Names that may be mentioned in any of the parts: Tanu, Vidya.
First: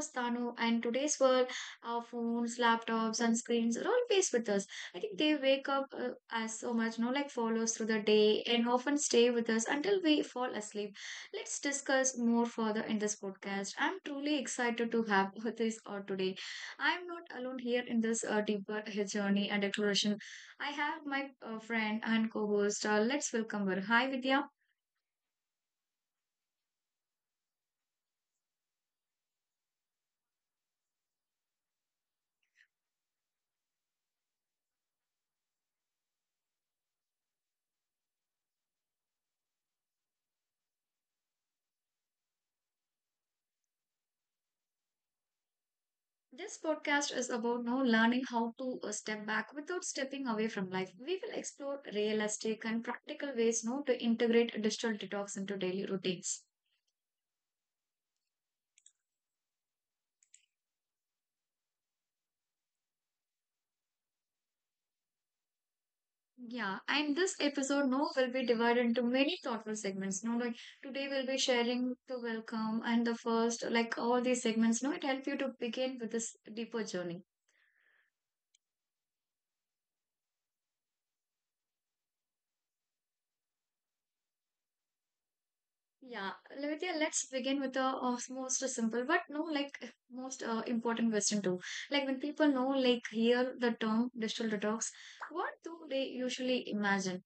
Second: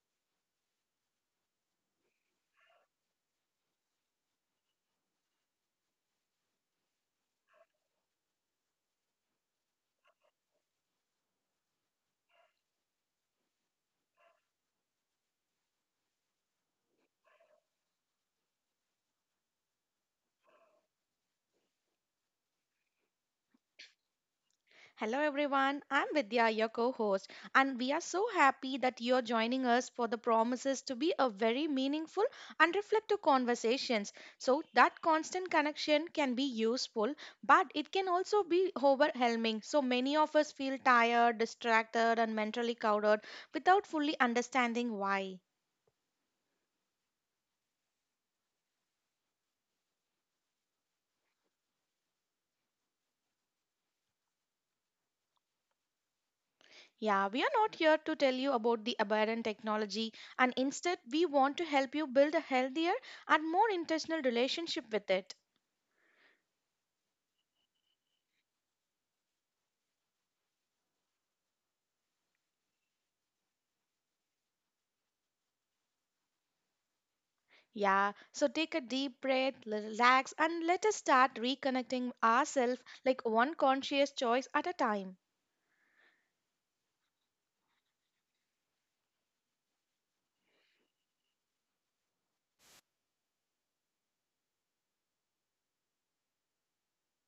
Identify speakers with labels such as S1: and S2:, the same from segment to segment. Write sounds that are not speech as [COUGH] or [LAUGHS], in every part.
S1: host Tanu, and today's world, our phones, laptops, and screens are all faced with us. I think they wake up as so much, no, like follows through the day and often stay with us until we fall asleep. Let's discuss more further in this podcast. I'm truly excited to have [LAUGHS] this or today. I'm not alone here in this deeper journey and exploration. I have my friend and co-host. Let's welcome her. Hi, Vidya.
S2: Hello everyone, I'm Vidya, your co host, and we are so happy that you're joining us for the promises to be a very meaningful and reflective conversations. So, that constant connection can be useful, but it can also be overwhelming. So, many of us feel tired, distracted, and mentally clouded without fully understanding why.
S1: This podcast is about now learning how to step back without stepping away from life. We will explore realistic and practical ways now to integrate digital detox into daily routines.
S2: Yeah, we are not here to tell you about the aberrant technology, and instead, we want to help you build a healthier and more intentional relationship with it.
S1: Yeah, and this episode now will be divided into many thoughtful segments. Now, like today we'll be sharing the welcome and the first, like all these segments. Now, it help you to begin with this deeper journey.
S2: Yeah, so take a deep breath, relax, and let us start reconnecting ourselves like one conscious choice at a time.
S1: Yeah, Lavitia, let's begin with the most simple, but no, like most important question too. Like when people know, like hear the term digital detox, what do they usually imagine?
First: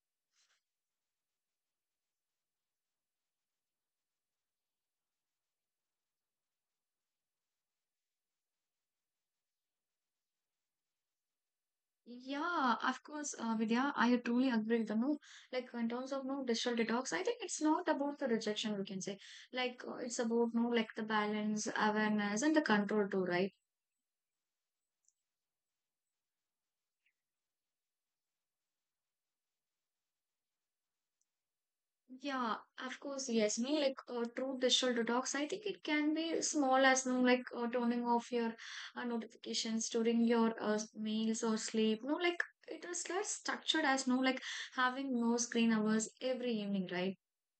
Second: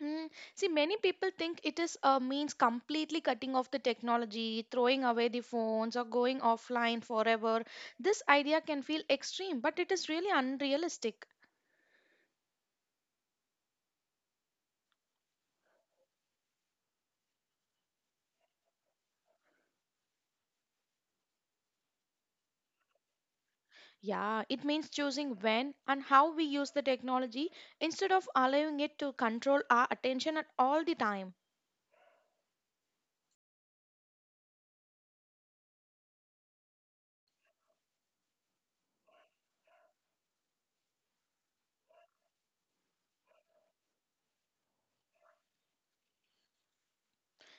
S2: Mm, see, many people think it is means completely cutting off the technology, throwing away the phones, or going offline forever. This idea can feel extreme, but it is really unrealistic.
S1: Yeah, of course, Vidya, I truly agree with you. No, like in terms of no digital detox, I think it's not about the rejection, we can say. Like it's about no, like the balance, awareness, and the control too, right?
S2: Yeah, it means choosing when and how we use the technology instead of allowing it to control our attention at all the time.
S1: Yeah, of course, yes. Me like true digital detox. I think it can be small as no like turning off your notifications during your meals or sleep. No, like it is less structured as no like having no screen hours every evening, right?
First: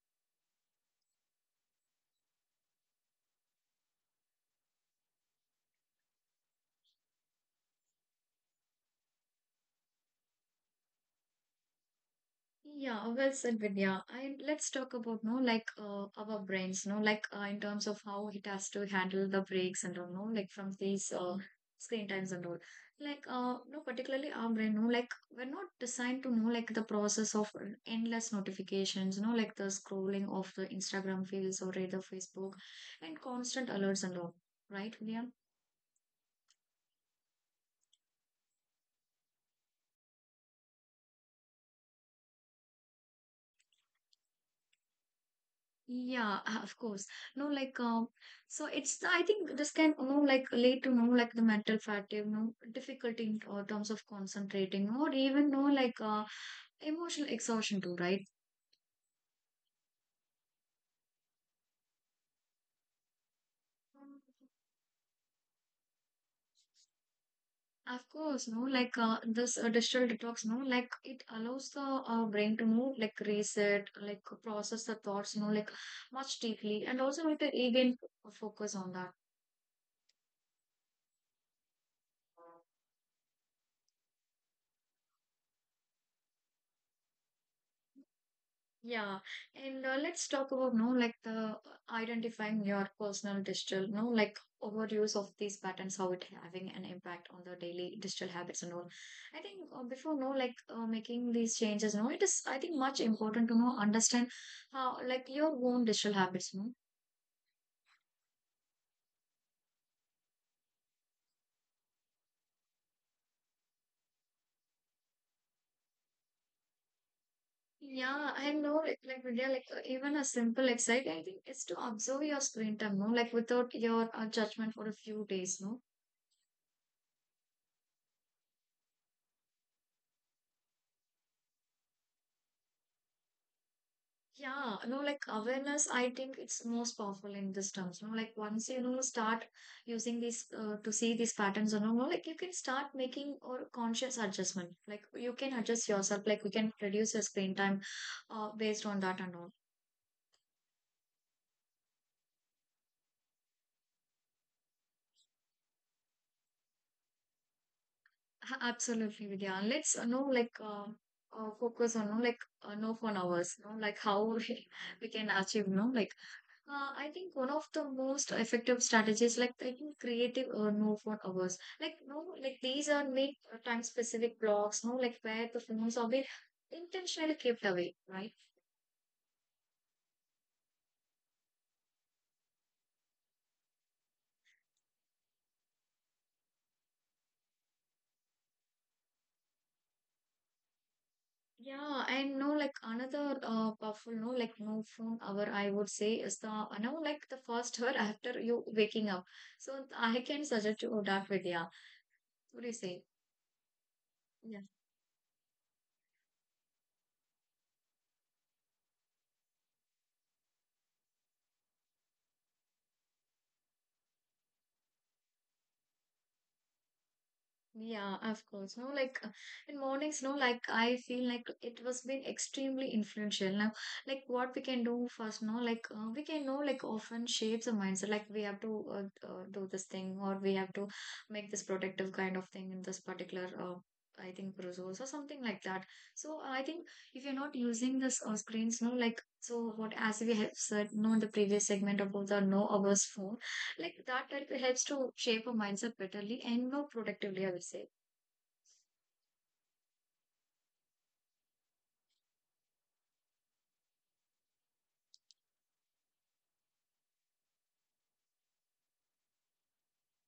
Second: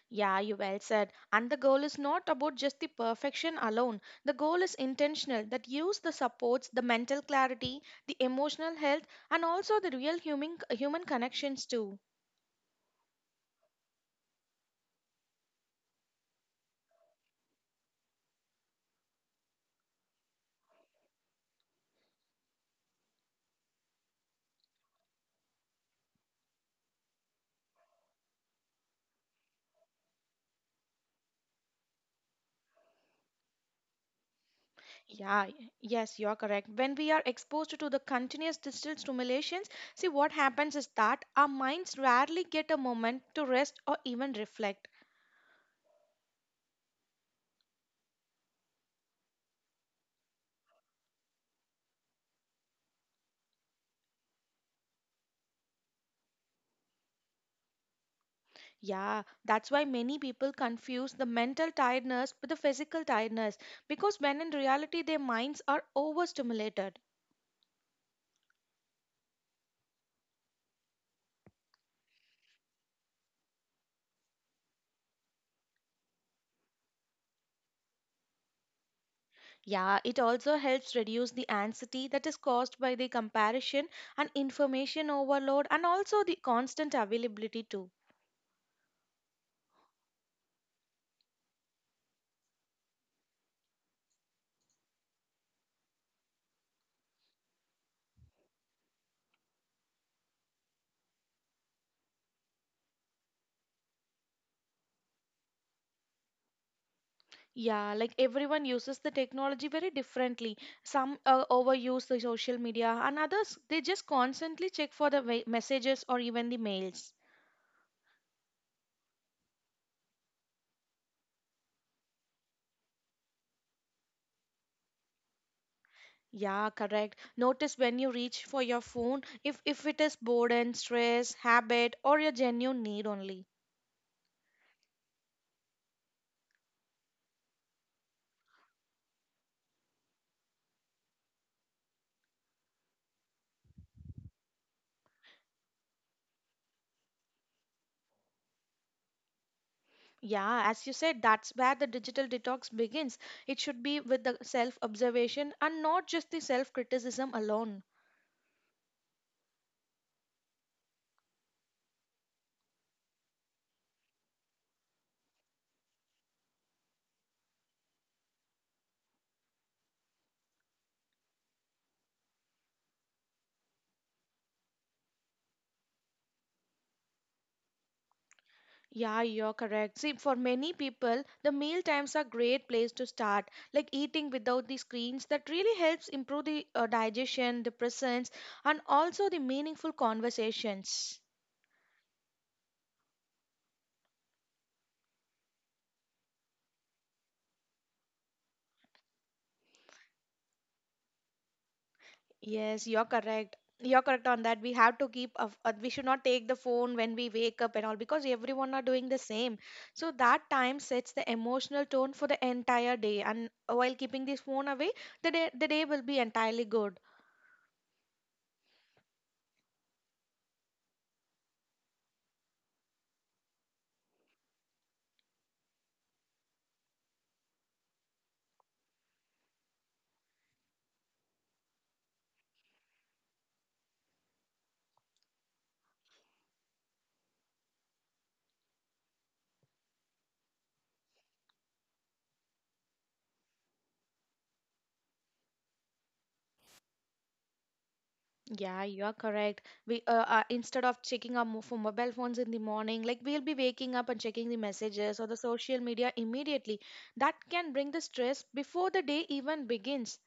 S2: Yeah, you well said. And the goal is not about just the perfection alone. The goal is intentional that use the supports, the mental clarity, the emotional health, and also the real human connections too.
S1: Yeah, well said, Vidya. And let's talk about no like our brains, no like in terms of how it has to handle the breaks and all, no like from these screen times and all. Like no particularly our brain, no like we're not designed to know like the process of endless notifications, no like the scrolling of the Instagram feeds or either Facebook and constant alerts and all, right, Vidya?
S2: Yes, you're correct. When we are exposed to the continuous digital stimulations, see what happens is that our minds rarely get a moment to rest or even reflect.
S1: Yeah, [LAUGHS] of course. No, like so it's I think this can you know like lead to you know like the mental fatigue, no difficulty in terms of concentrating, or even no like emotional exhaustion too, right?
S2: Yeah, that's why many people confuse the mental tiredness with the physical tiredness because when in reality their minds are overstimulated.
S1: Of course, no, like this digital detox, no, like it allows the brain to know, like reset, like process the thoughts, you know, like much deeply, and also like the regain focus on that.
S2: Yeah, it also helps reduce the anxiety that is caused by the comparison and information overload and also the constant availability too.
S1: Yeah, and let's talk about no like the identifying your personal digital no like overuse of these patterns how it having an impact on the daily digital habits and all. I think before no like making these changes no it is I think much important to know understand how like your own digital habits no.
S2: Yeah, like everyone uses the technology very differently. Some overuse the social media and others they just constantly check for the messages or even the mails.
S1: Yeah, I know like Vidya like even a simple exercise I think is to observe your screen time no like without your judgment for a few days no.
S2: Yeah, correct. Notice when you reach for your phone if it is boredom, stress, habit, or your genuine need only.
S1: Yeah, no, like awareness, I think it's most powerful in this terms. You know, like once you know start using these to see these patterns, you know, like you can start making or conscious adjustment. Like you can adjust yourself. Like we can reduce your screen time, based on that and all.
S2: Yeah, as you said, that's where the digital detox begins. It should be with the self-observation and not just the self-criticism alone.
S1: Absolutely, Vidya. And let's know like focus on no like no phone hours. You know, like how [LAUGHS] we can achieve no like. I think one of the most effective strategies, like I think creative or no phone hours, like no, like these are made time specific blocks, no, like where the phones are being intentionally kept away, right?
S2: Yeah, you're correct. See, for many people, the meal times are great place to start. Like eating without the screens, that really helps improve the digestion, the presence, and also the meaningful conversations.
S1: Yeah, and no, like another powerful no, like no phone hour, I would say is the no, like the first [LAUGHS] hour after you waking up. So I can suggest you that, Vidya. What do you
S2: Yes,
S1: say?
S2: you're correct. You're correct on that. We have to we should not take the phone when we wake up and all because everyone are doing the same. So that time sets the emotional tone for the entire day. And while keeping this phone away, the day will be entirely good.
S1: Yeah, of course. No, like in mornings, no, like I feel like it was been extremely influential. Now, like what we can do first, no, like we can know, like often shapes a mindset. Like we have to do this thing, or we have to make this protective kind of thing in this particular. I think resource or something like that. So I think if you're not using this screens, no, like so what as we have said, no, in the previous segment about the no hours phone like that like helps to shape a mindset betterly and more productively, I would say.
S2: Yeah, you're correct. We Instead of checking our for mobile phones in the morning, like we'll be waking up and checking the messages or the social media immediately. That can bring the stress before the day even begins.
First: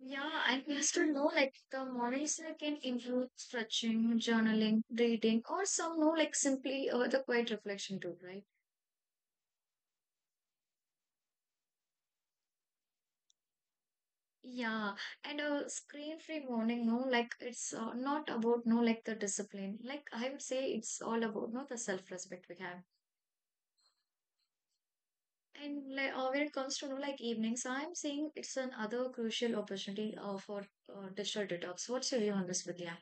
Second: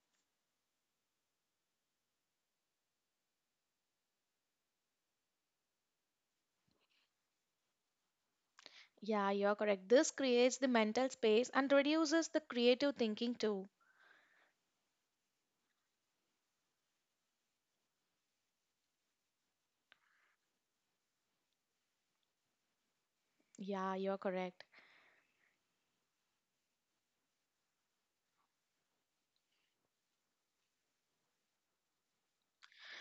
S1: Yeah, and we used to know like the mornings can include stretching, journaling, reading, or some no like simply the quiet reflection too, right?
S2: Yeah, you're correct. This creates the mental space and reduces the creative thinking too.
S1: Yeah, and a screen-free morning, no, like it's not about no like the discipline. Like I would say, it's all about no the self-respect we have.
S2: Yeah, you're correct.
S1: And like when it comes to no like evenings, I'm saying it's another crucial opportunity for digital detox. What's your view on this, Vidya?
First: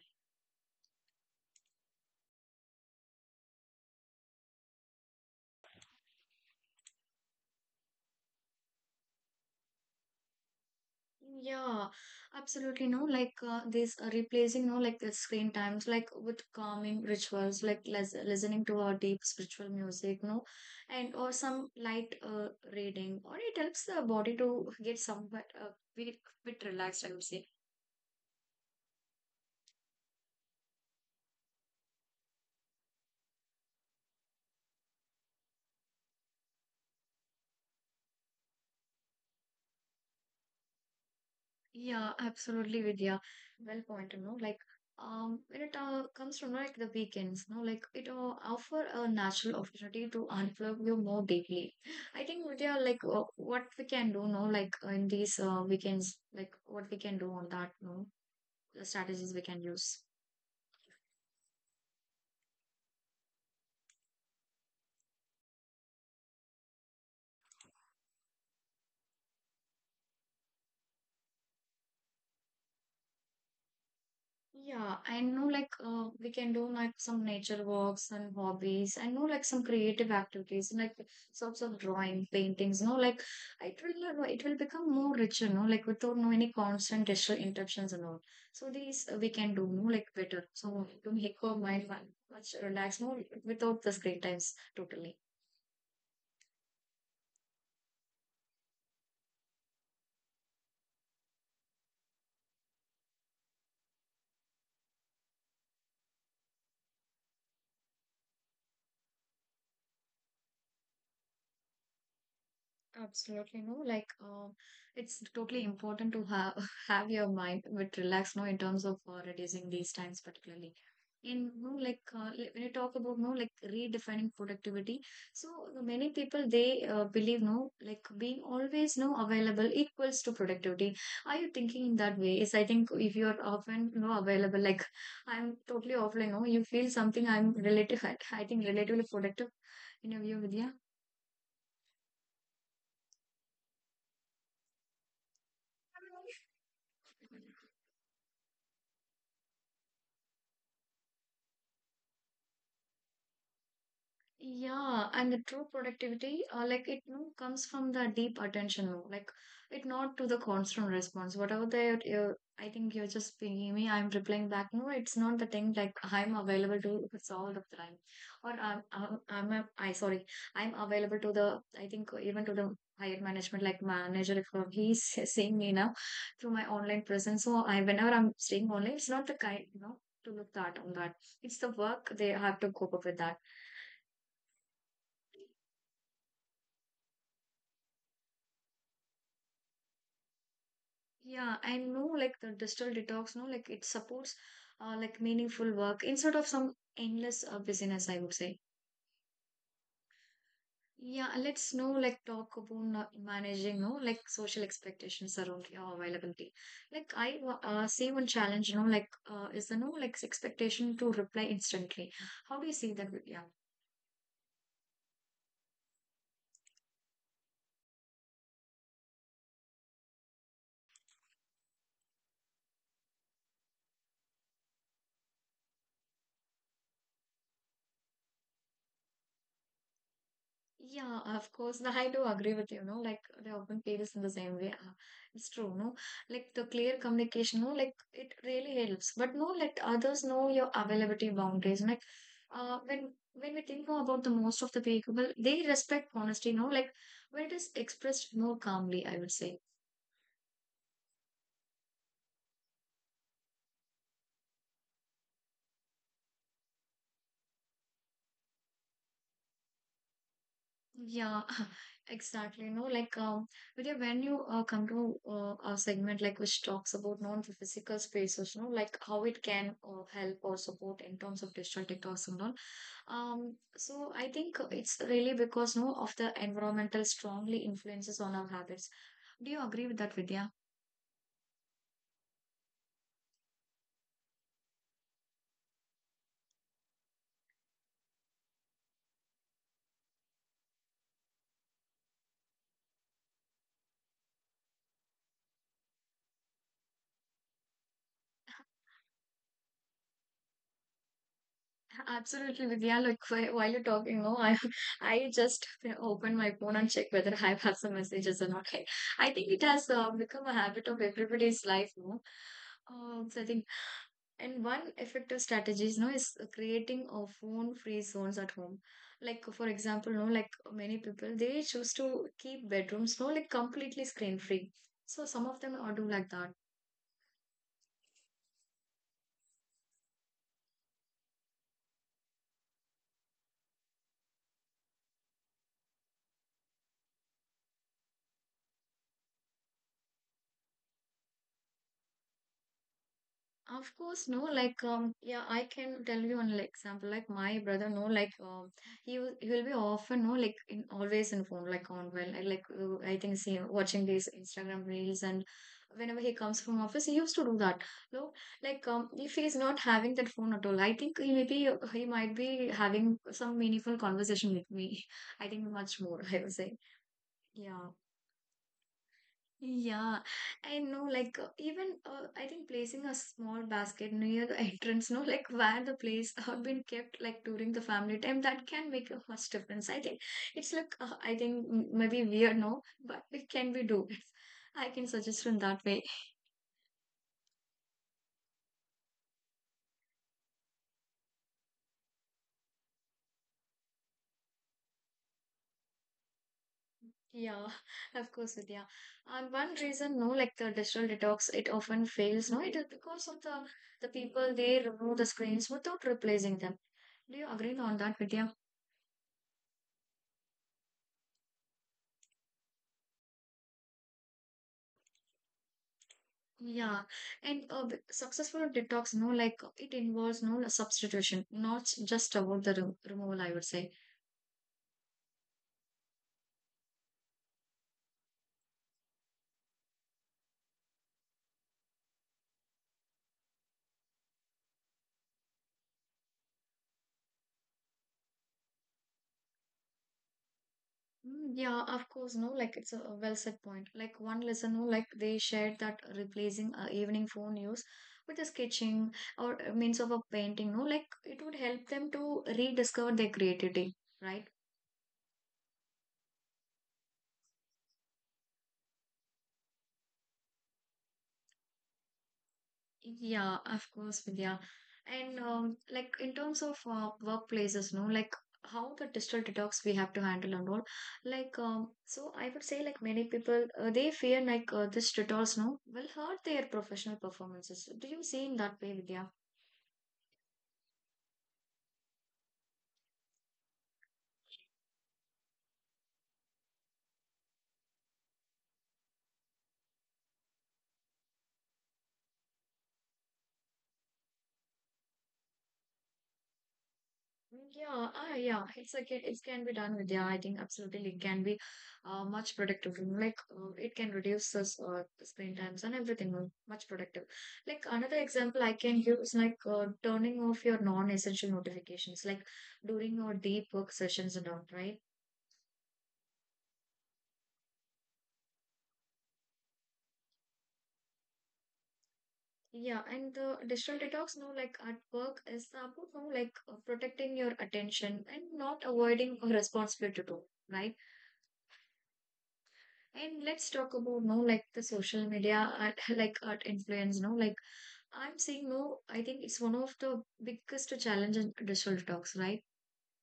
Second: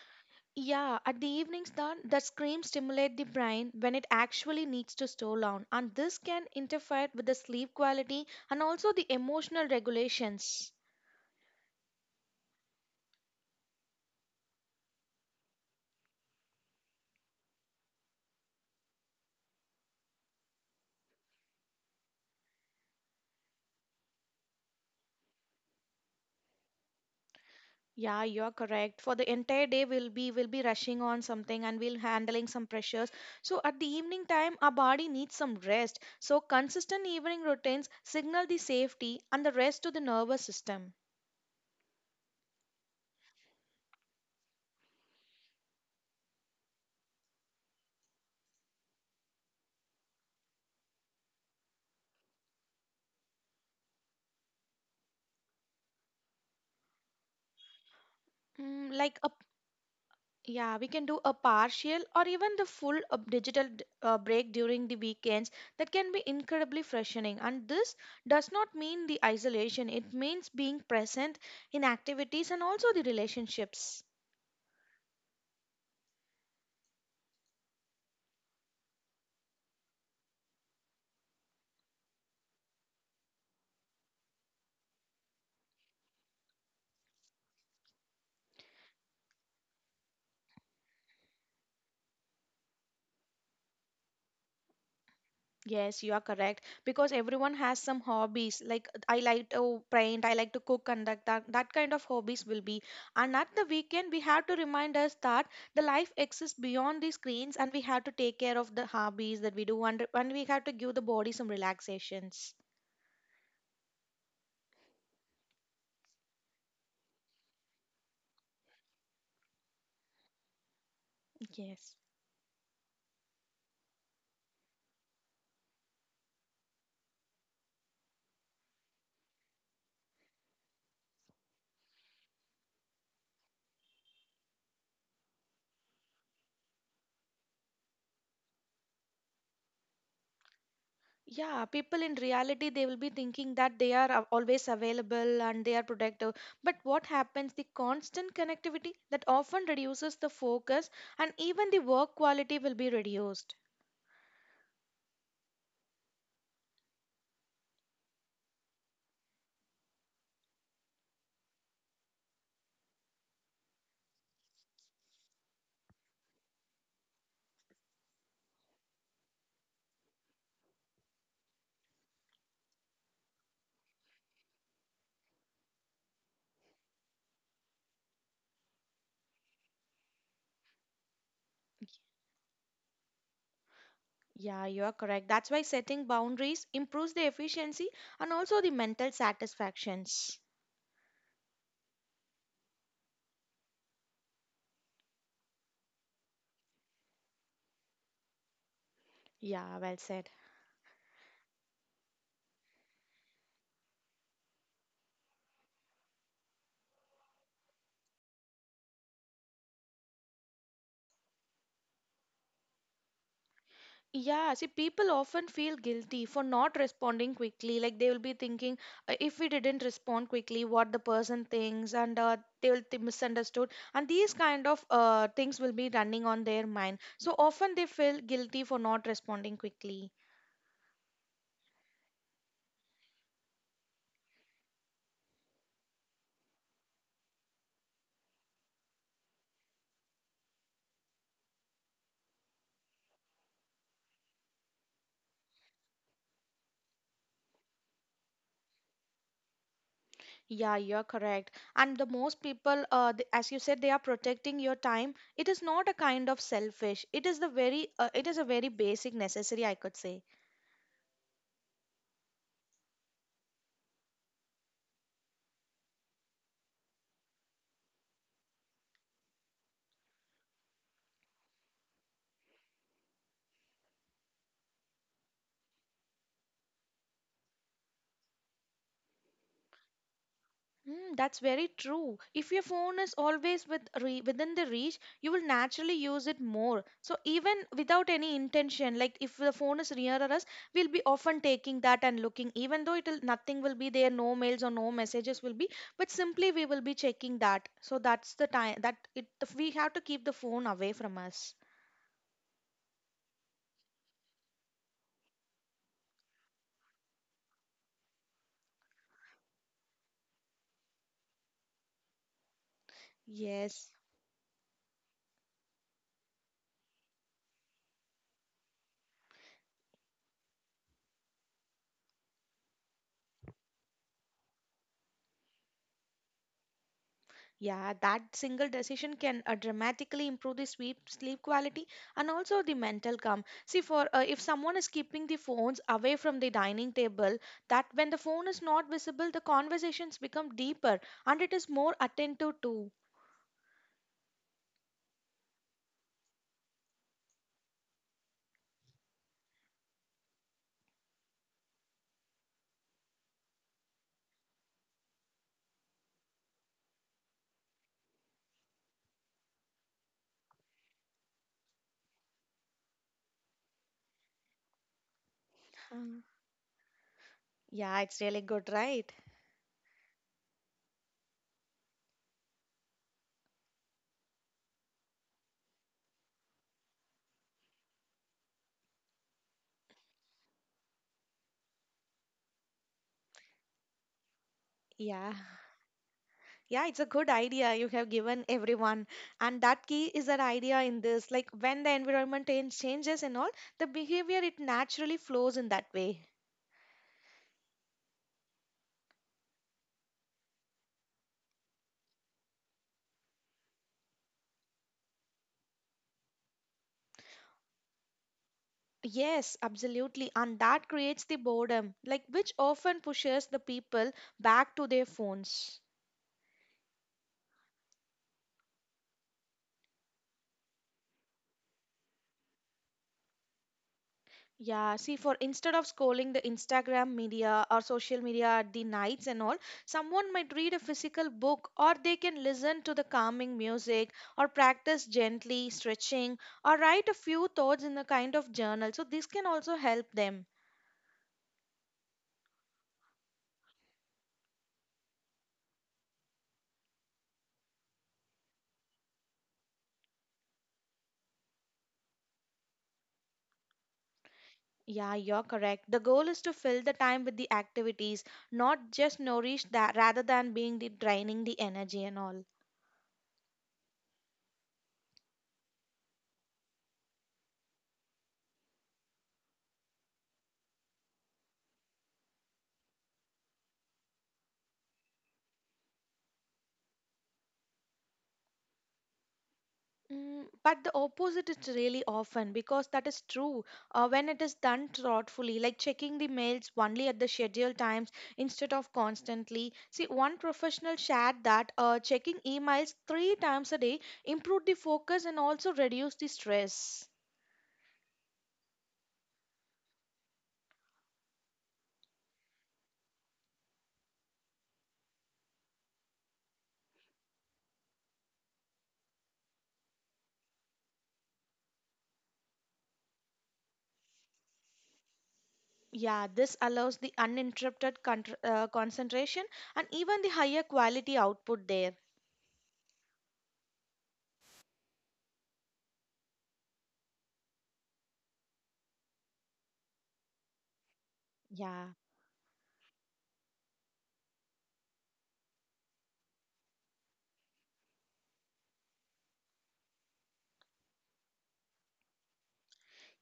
S2: Yeah, at the evenings then the screams stimulate the brain when it actually needs to slow down and this can interfere with the sleep quality and also the emotional regulations.
S1: Yeah, absolutely. No, like this replacing, no, like the screen times, like with calming rituals, like les listening to our deep spiritual music, no, and or some light reading, or it helps the body to get somewhat bit, bit relaxed, I would say.
S2: Yeah, you're correct. For the entire day we'll be rushing on something and we'll handling some pressures. So at the evening time our body needs some rest. So consistent evening routines signal the safety and the rest to the nervous system.
S1: Yeah, absolutely, Vidya. Well point, you know, like, when it comes from like the weekends, no, like it offer a natural opportunity to unplug you more deeply. I think, Vidya, like what we can do, no, like in these weekends, like what we can do on that, no, the
S2: Mm, like a
S1: strategies we can use.
S2: Yeah, we can do a partial or even the full of break during the weekends. That can be incredibly freshening. And this does not mean the isolation. It means being present in activities and also the relationships.
S1: Yeah, I know like we can do like some nature walks and hobbies. I know like some creative activities like sorts of drawing, paintings, no, like it will become more richer, no, like without no any constant digital interruptions and all. So these we can do no like better. So to make our mind fun, much relaxed, no, without the screen times totally.
S2: Yes, you are correct because everyone has some hobbies. Like I like to paint, I like to cook, and that kind of hobbies will be. And at the weekend, we have to remind us that the life exists beyond the screens, and we have to take care of the hobbies that we do, and we have to give the body some relaxations.
S1: Absolutely, no, like it's totally important to have [LAUGHS] have your mind a bit relaxed, no, in terms of reducing these times particularly. And you know,
S2: Yes.
S1: like when you talk about no, like redefining productivity, so many people they believe no, like being always no available equals to productivity. Are you thinking in that way? Is I think if you are often no available, like I'm totally offline, no, you feel something. I'm relative. [LAUGHS] I think relatively productive in a view, Vidya.
S2: Yeah, people in reality, they will be thinking that they are always available and they are productive. But what happens? The constant connectivity that often reduces the focus and even the work quality will be reduced.
S1: Yeah, and the true productivity, like it you know, comes from the deep attention, no? Like it not to the constant response. Whatever the you I think you're just pinging me, I'm replying back. No, it's not the thing like I'm available to it's all the time, or I sorry, I'm available to the I think even to the higher management like manager if [LAUGHS] he's seeing me now through my online presence. So I whenever I'm staying online, it's not the kind you know to look that on that. It's the work they have to cope up with that.
S2: Yeah, you are correct. That's why setting boundaries improves the efficiency and also the mental satisfactions.
S1: Yeah, I know like the digital detox, no, like it supports like meaningful work instead of some endless busyness, I would say.
S2: Yeah, well said.
S1: Yeah, and let's know like talk about no- managing, no, like social expectations around your availability. Like see one challenge, you know, like is the no like expectation to reply instantly. How do you see that? Yeah.
S2: Yeah, see, people often feel guilty for not responding quickly. Like they will be thinking, if we didn't respond quickly, what the person thinks, and they will misunderstood, and these kind of things will be running on their mind. So often they feel guilty for not responding quickly.
S1: Yeah, of course. No, I do agree with you, no? Like they often play this in the same way. It's true, no? Like the clear communication, no? Like it really helps. But no, let others know your availability boundaries. Like when we think about the most of the people, they respect honesty, no? Like when it is expressed more calmly, I would say.
S2: Yeah, you're correct. And the most people, as you said, they are protecting your time. It is not a kind of selfish. It is the it is a very basic necessary, I could say.
S1: Yeah, [LAUGHS] exactly. No, like but yeah, when you come to a segment like which talks about non-physical spaces, you know, like how it can help or support in terms of digital detox and all. So I think it's really because no of the environmental strongly influences on our habits. Do you agree with that, Vidya?
S2: Mm, that's very true. If your phone is always within the reach, you will naturally use it more. So even without any intention, like if the phone is nearer us, we'll be often taking that and looking, even though it'll nothing will be there, no mails or no messages will be, but simply we will be checking that. So that's the time that it we have to keep the phone away from us.
S1: Absolutely, Vidya. Look, while you're talking, no, I [LAUGHS] I just open my phone and check whether I have some messages or not. I think it has become a habit of everybody's life, no? So I think,
S2: Yes.
S1: and one effective strategies, no, is creating a phone-free zones at home. Like for example, no, like many people they choose to keep bedrooms, no, like completely screen-free. So some of them are do like that.
S2: Yeah, that single decision can dramatically improve the sleep quality and also the mental calm. See, for if someone is keeping the phones away from the dining table, that when the phone is not visible, the conversations become deeper and it is more attentive too.
S1: Of course, no, like yeah, I can tell you one like, example. Like my brother, no, like he will be often, no, like in always in phone, like on well, I like I think see watching these Instagram reels, and whenever he comes from office, he used to do that. No, like if he's not having that phone at all, I think he maybe he might be having some meaningful conversation with me. [LAUGHS] I think much
S2: Mm.
S1: more, I would say. Yeah.
S2: Yeah, it's really good, right?
S1: Yeah, I know. Like even I think placing a small basket near the [LAUGHS] entrance, no, like where the place [LAUGHS] have been kept, like during the family time, that can make a much difference. I think it's like I think maybe weird, no, but it can be do. [LAUGHS] I can
S2: Yeah.
S1: suggest in that way.
S2: Yeah, it's a good idea you have given everyone. And that key is that idea in this. Like when the changes and all, the behavior it naturally flows in that way.
S1: Yeah, [LAUGHS] of course, Vidya. And one reason, no, like the digital detox, it often fails, no, it is because of the people they remove the screens without replacing them. Do you agree on that, Vidya?
S2: Yes, absolutely. And that creates the boredom, like which often pushes the people back to their phones.
S1: Yeah, and the successful detox, no, like it involves no like, substitution, not just about the removal, I would say.
S2: Yeah, see, for instead of scrolling the Instagram media or social media at the nights and all, someone might read a physical book or they can listen to the calming music or practice gently stretching or write a few thoughts in a kind of journal. So, this can also help them.
S1: Mm, yeah, of course, no, like it's a well said point. Like one listener, like they shared that replacing evening phone use with a sketching or a means of a painting, no, like it would help them to rediscover their creativity, right?
S2: Yeah, you're correct. The goal is to fill the time with the activities, not just nourish that rather than being the draining the energy and all.
S1: Yeah, of course, Vidya. And like in terms of workplaces, no, like how the digital detox we have to handle and all. Like, so I would say like many people they fear like this detox, no, will hurt their professional performances. Do you see in that way, Vidya?
S2: Mm, but the opposite is really often because that is true when it is done thoughtfully, like checking the mails only at the scheduled times instead of constantly. See, one professional shared that checking emails three times a day improved the focus and also reduced the stress.
S1: Yeah, ah, yeah, it's like it can be done with yeah. I think absolutely it can be much productive. You know, like it can reduce this screen times and everything. Much productive. Like another example I can give is like turning off your non-essential notifications, like during your deep work sessions and all, right?
S2: Yeah, this allows the uninterrupted contr concentration and even the higher quality output there.
S1: Yeah, and the digital detox, no, like at work is about no, like protecting your attention and not avoiding a responsibility too, right?
S2: Yeah.
S1: And let's talk about no like the social media art, [LAUGHS] like art influence, no like I'm saying no. I think it's one of the biggest challenge in digital talks, right?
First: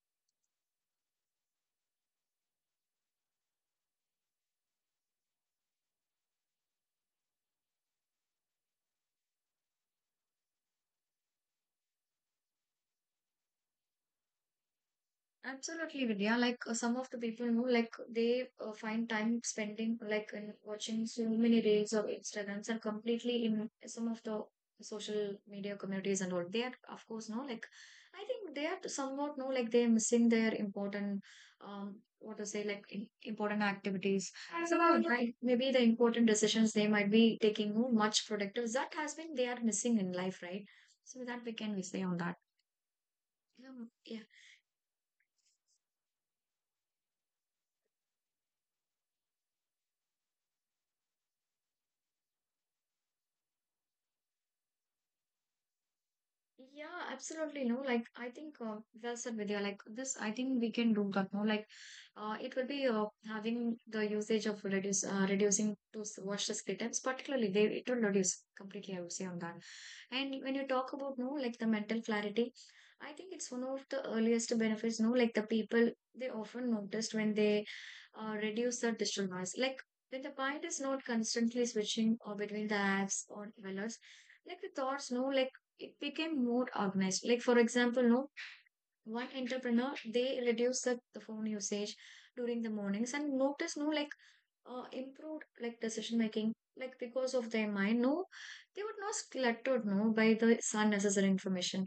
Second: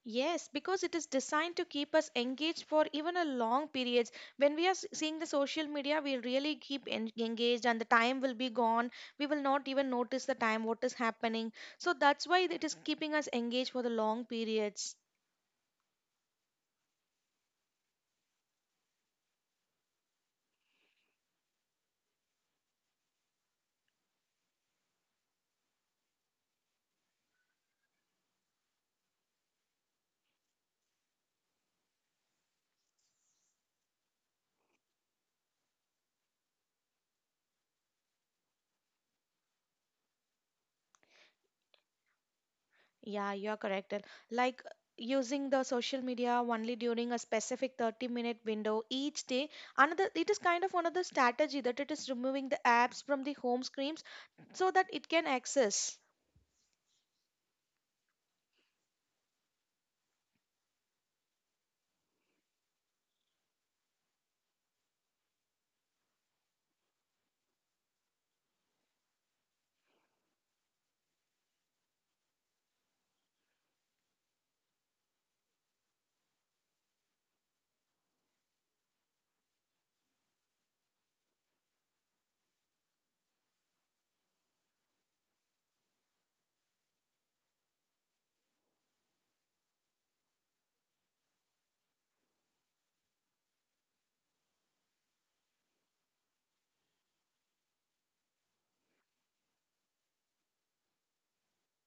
S2: Yes, because it is designed to keep us engaged for even a long periods. When we are seeing the social media, we'll really keep engaged and the time will be gone. We will not even notice the time, what is happening. So that's why it is keeping us engaged for the long periods.
S1: Absolutely, Vidya. Like some of the people know, like they find time spending like in watching so many reels of Instagrams and completely in some of the social media communities and all. They are, of course, no, like I think they are somewhat no, like they are missing their important, what to say, like important activities. Somehow, right? Maybe the important decisions they might be taking no much productive. That has been they are missing in life, right? So that we can say on that.
S2: Yeah, you're
S1: Um,
S2: correct. And like using the social media only during a specific 30-minute window each day. Another, it is kind of another strategy that it is removing the apps from the home screens so that it can access.
S1: Yeah, absolutely. No, like I think well said, Vidya. Like this, I think we can do that. No, like it will be having the usage of reduce reducing those washless items, particularly they it will reduce completely. I would say on that. And when you talk about no, like the mental clarity, I think it's one of the earliest benefits. No, like the people they often noticed when they reduce the digital noise, like. When the mind is not constantly switching or between the apps or dwellers, like the thoughts, no, like it became more organized. Like for example, no one entrepreneur they reduced the phone usage during the mornings and noticed no like improved like decision making like because of their mind. No, they were not cluttered no by the unnecessary information.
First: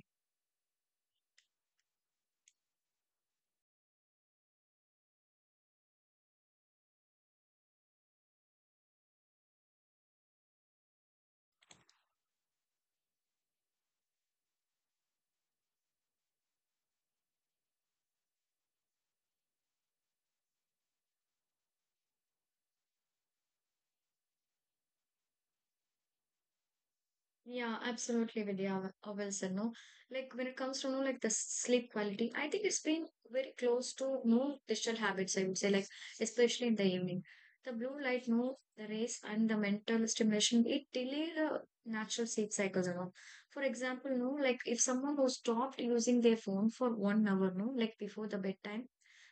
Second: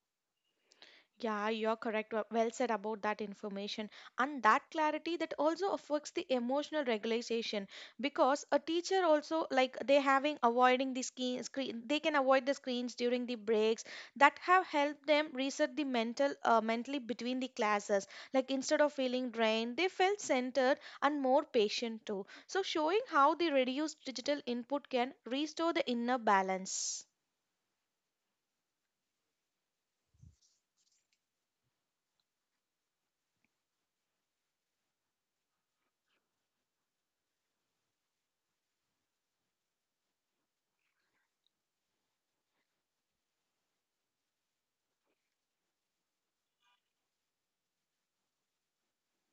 S2: Yeah, you're correct. Well said about that information. And that clarity that also affects the emotional regulation because a teacher also like they having avoiding the screen, they can avoid the screens during the breaks that have helped them reset the mental mentally between the classes. Like instead of feeling drained, they felt centered and more patient too. So showing how the reduced digital input can restore the inner balance.
S1: Yeah, absolutely, Vidya. Well said, no? Like when it comes to know like the sleep quality, I think it's been very close to no digital habits, I would say, like especially in the evening. The blue light, no, the rays and the mental stimulation, it delay the natural sleep cycles, you know. For example, no, like if someone who stopped using their phone for 1 hour, no, like before the bedtime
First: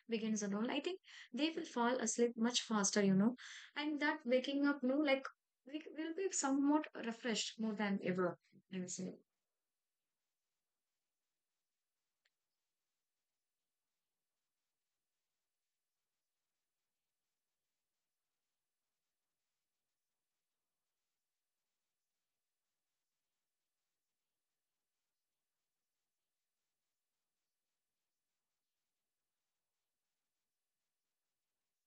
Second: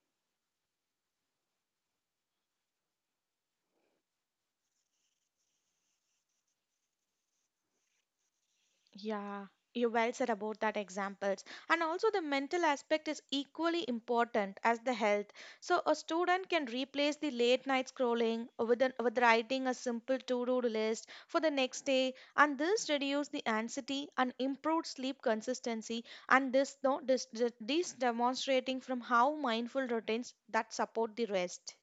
S1: begins and all, I think they will fall asleep much faster, you know. And that waking up, no, like we will be somewhat refreshed more than ever, I would say.
S2: Yeah, you well said about that examples. And also the mental aspect is equally important as the health. So a student can replace the late night scrolling with writing a simple to-do list for the next day and this reduce the anxiety and improve sleep consistency and this no this, this demonstrating from how mindful routines that support the rest.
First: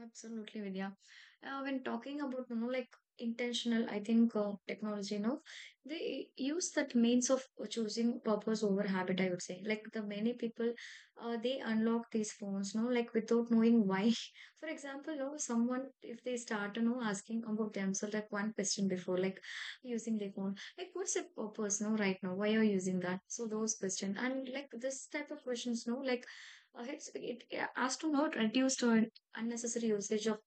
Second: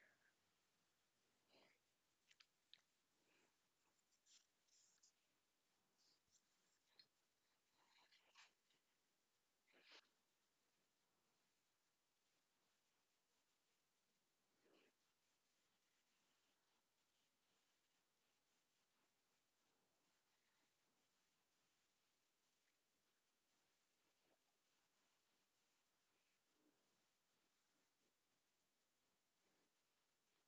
S1: Absolutely, Vidya. When talking about, you know, like intentional, I think technology, you know, they use that means of choosing purpose over habit, I would say. Like the many people, they unlock these phones, you know, like without knowing why. [LAUGHS] For example, you know, someone, if they start, you know, asking about themselves, like one question before, like using their phone, like what's the purpose, you know, right now? Why are you using that? So those questions. And like this type of questions, you know, like it astronaut reduced our unnecessary usage of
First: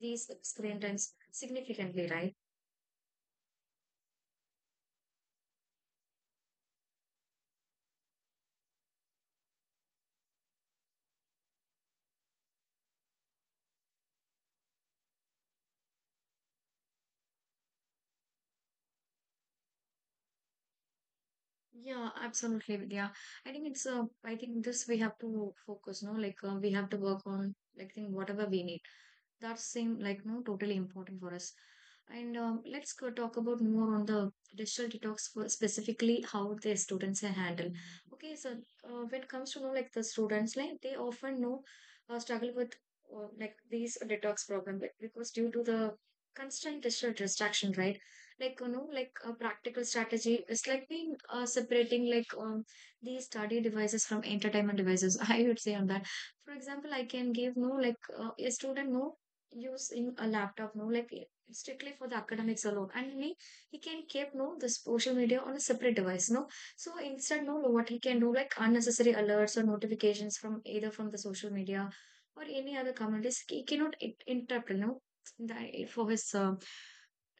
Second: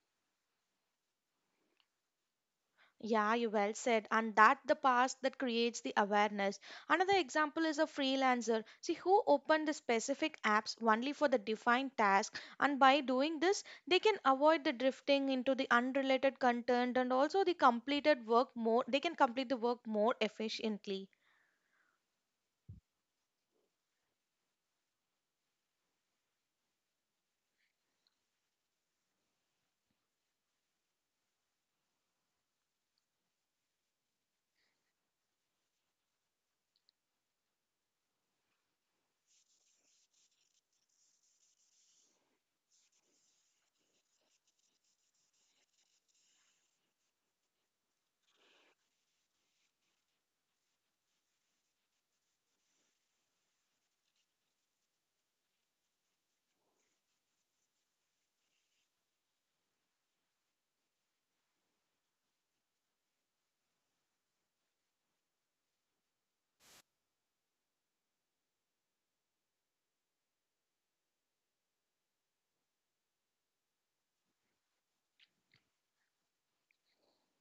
S1: these screen times significantly, right?
S2: Yeah, you well said. And that the past that creates the awareness. Another example is a freelancer. See who opened the specific apps only for the defined task, and by doing this, they can avoid the drifting into the unrelated content and also the complete the work more efficiently.
S1: Yeah, absolutely, Vidya. I think it's I think this we have to focus, no? Like we have to work on like think whatever we need. That seem like no totally important for us and let's go talk about more on the digital detox for specifically how the students are handled. Okay, so when it comes to know like the students like they often know struggle with like these detox problem because due to the constant digital distraction, right? Like you know like a practical strategy is like being separating like these study devices from entertainment devices. [LAUGHS] I would say on that. For example, I can give no like a student no using a laptop no like strictly for the academics alone, and he can keep no the social media on a separate device, no. So instead no what he can do like unnecessary alerts or notifications from either from the social media or any other communities he cannot interrupt no the, for his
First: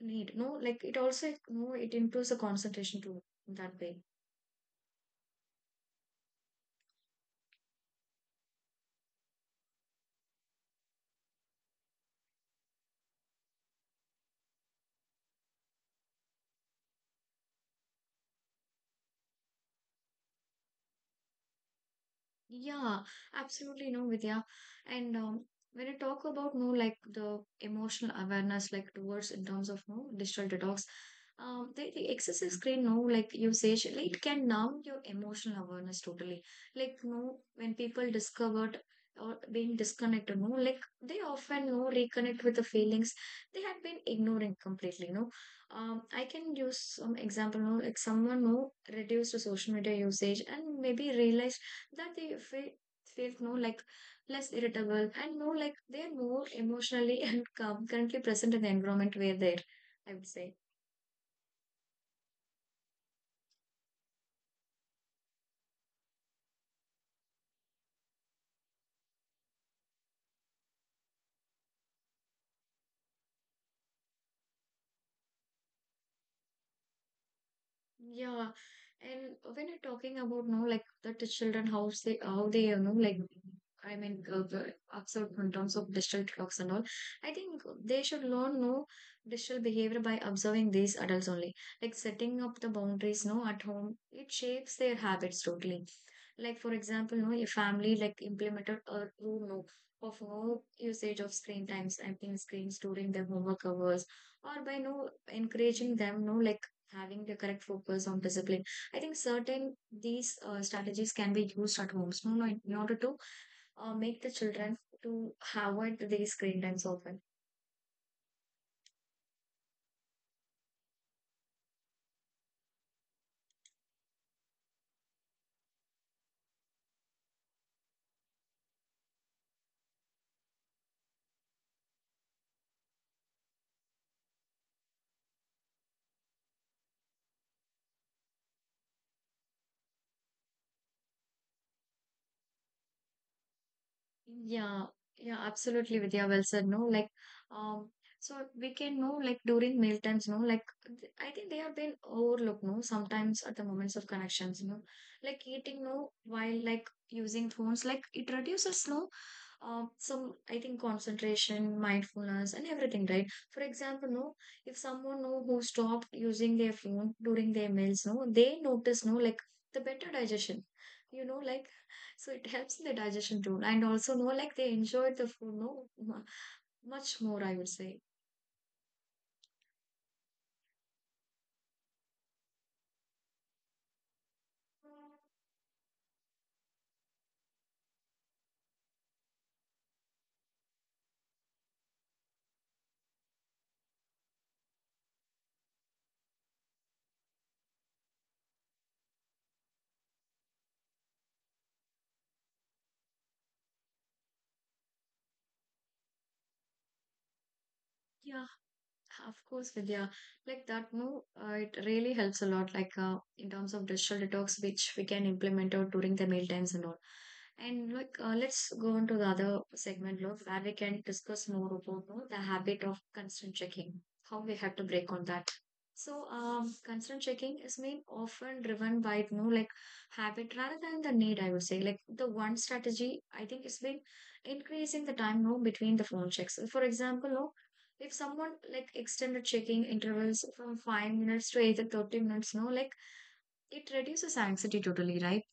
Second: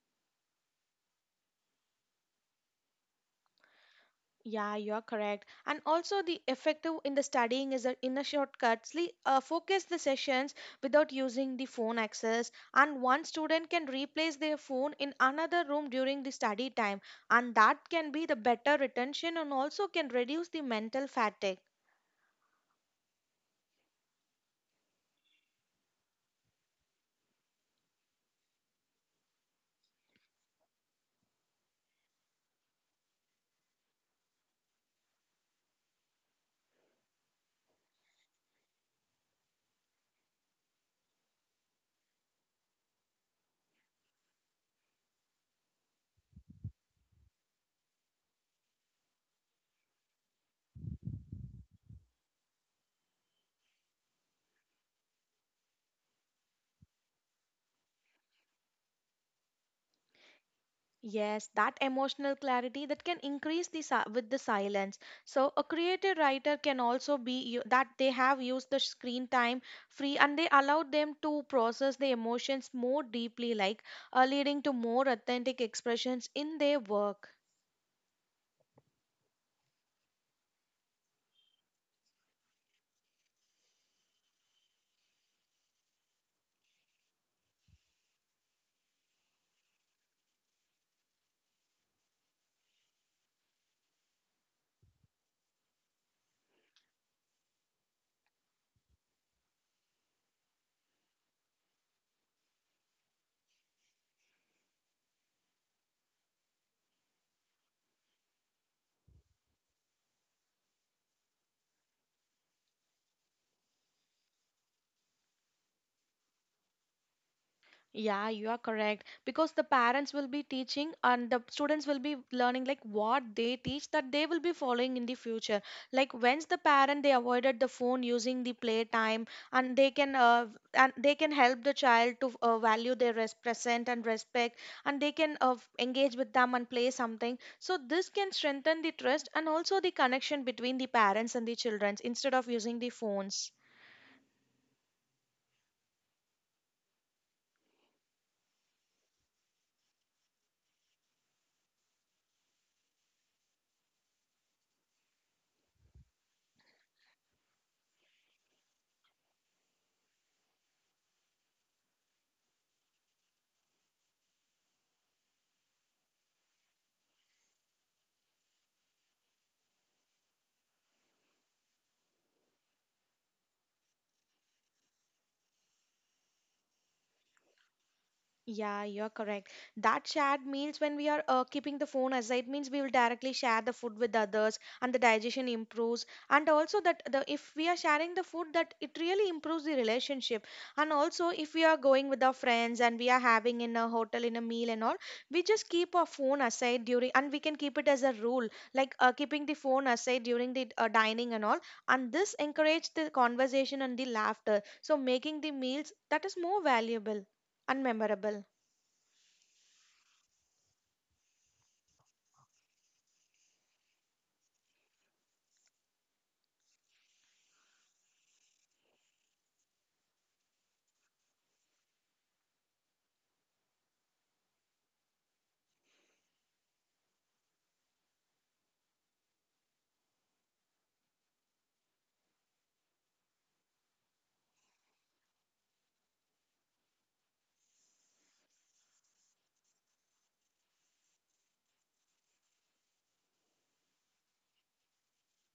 S1: need no like it also no it improves the concentration too that way.
S2: Yeah, you're correct. And also, the effective in the studying is a, in a shortcut. Focus the sessions without using the phone access, and one student can replace their phone in another room during the study time, and that can be the better retention and also can reduce the mental fatigue.
S1: Yeah, absolutely no, Vidya. And when I talk about no, like the emotional awareness, like towards in terms of no digital detox, the excessive screen, no, like usage, like it can numb your emotional awareness totally. Like no, when people discovered or being disconnected, no, like they often no reconnect with the feelings they had been ignoring completely. No, I can use some example, no, like someone no reduced the social media usage and maybe realize that feel no like less irritable and no like they're more emotionally [LAUGHS] and calm, currently present in the environment where they're, I would say.
S2: Yes, that emotional clarity that can increase the with the silence. So a creative writer can also that they have used the screen time free and they allowed them to process the emotions more deeply, leading to more authentic expressions in their work.
S1: Yeah, and when you're talking about no, like the children, how they, you know, like I mean, the observe in terms of digital clocks and all. I think they should learn no digital behavior by observing these adults only. Like setting up the boundaries, no, at home, it shapes their habits totally. Like for example, no, your family like implemented a rule no of no usage of screen times, I think screens during their homework hours, or by no encouraging them, no, like having the correct focus on discipline. I think certain these strategies can be used at homes, no, no, in order to make the children to avoid these screen times often.
S2: Yeah, you are correct. Because the parents will be teaching and the students will be learning like what they teach that they will be following in the future. Like when's the parent they avoided the phone using the playtime and they can help the child to value their present and respect and they can engage with them and play something. So this can strengthen the trust and also the connection between the parents and the children instead of using the phones.
S1: Yeah, yeah, absolutely, Vidya. Well said. No, like, um, so we can know, like, during meal times, no, like, I think they have been overlooked, no, sometimes at the moments of connections, you know, like eating, no, while like using phones, like, it reduces, no, some, I think, concentration, mindfulness, and everything, right? For example, no, if someone, no, who stopped using their phone during their meals, no, they notice, no, like, the better digestion, you know, like, so it helps in the digestion too. And also, no, like they enjoyed the food, no, much more, I would say.
S2: Yeah, you're correct. That shared meals, when we are keeping the phone aside, means we will directly share the food with others, and the digestion improves. And also that the if we are sharing the food, that it really improves the relationship. And also if we are going with our friends and we are having in a hotel in a meal and all, we just keep our phone aside during, and we can keep it as a rule, like keeping the phone aside during the dining and all. And this encourages the conversation and the laughter. So making the meals that is more valuable and memorable.
S1: Yeah, of course, Vidya. Like that move, it really helps a lot, like in terms of digital detox, which we can implement out during the meal times and all. And like, let's go on to the other segment, Lord, where we can discuss more about you know, the habit of constant checking, how we have to break on that. So, constant checking is mean often driven by you know like habit rather than the need. I would say like the one strategy I think is been increasing the time you know, between the phone checks. For example, no if someone like extended checking intervals from 5 minutes to either 30 minutes no like it reduces anxiety totally, right?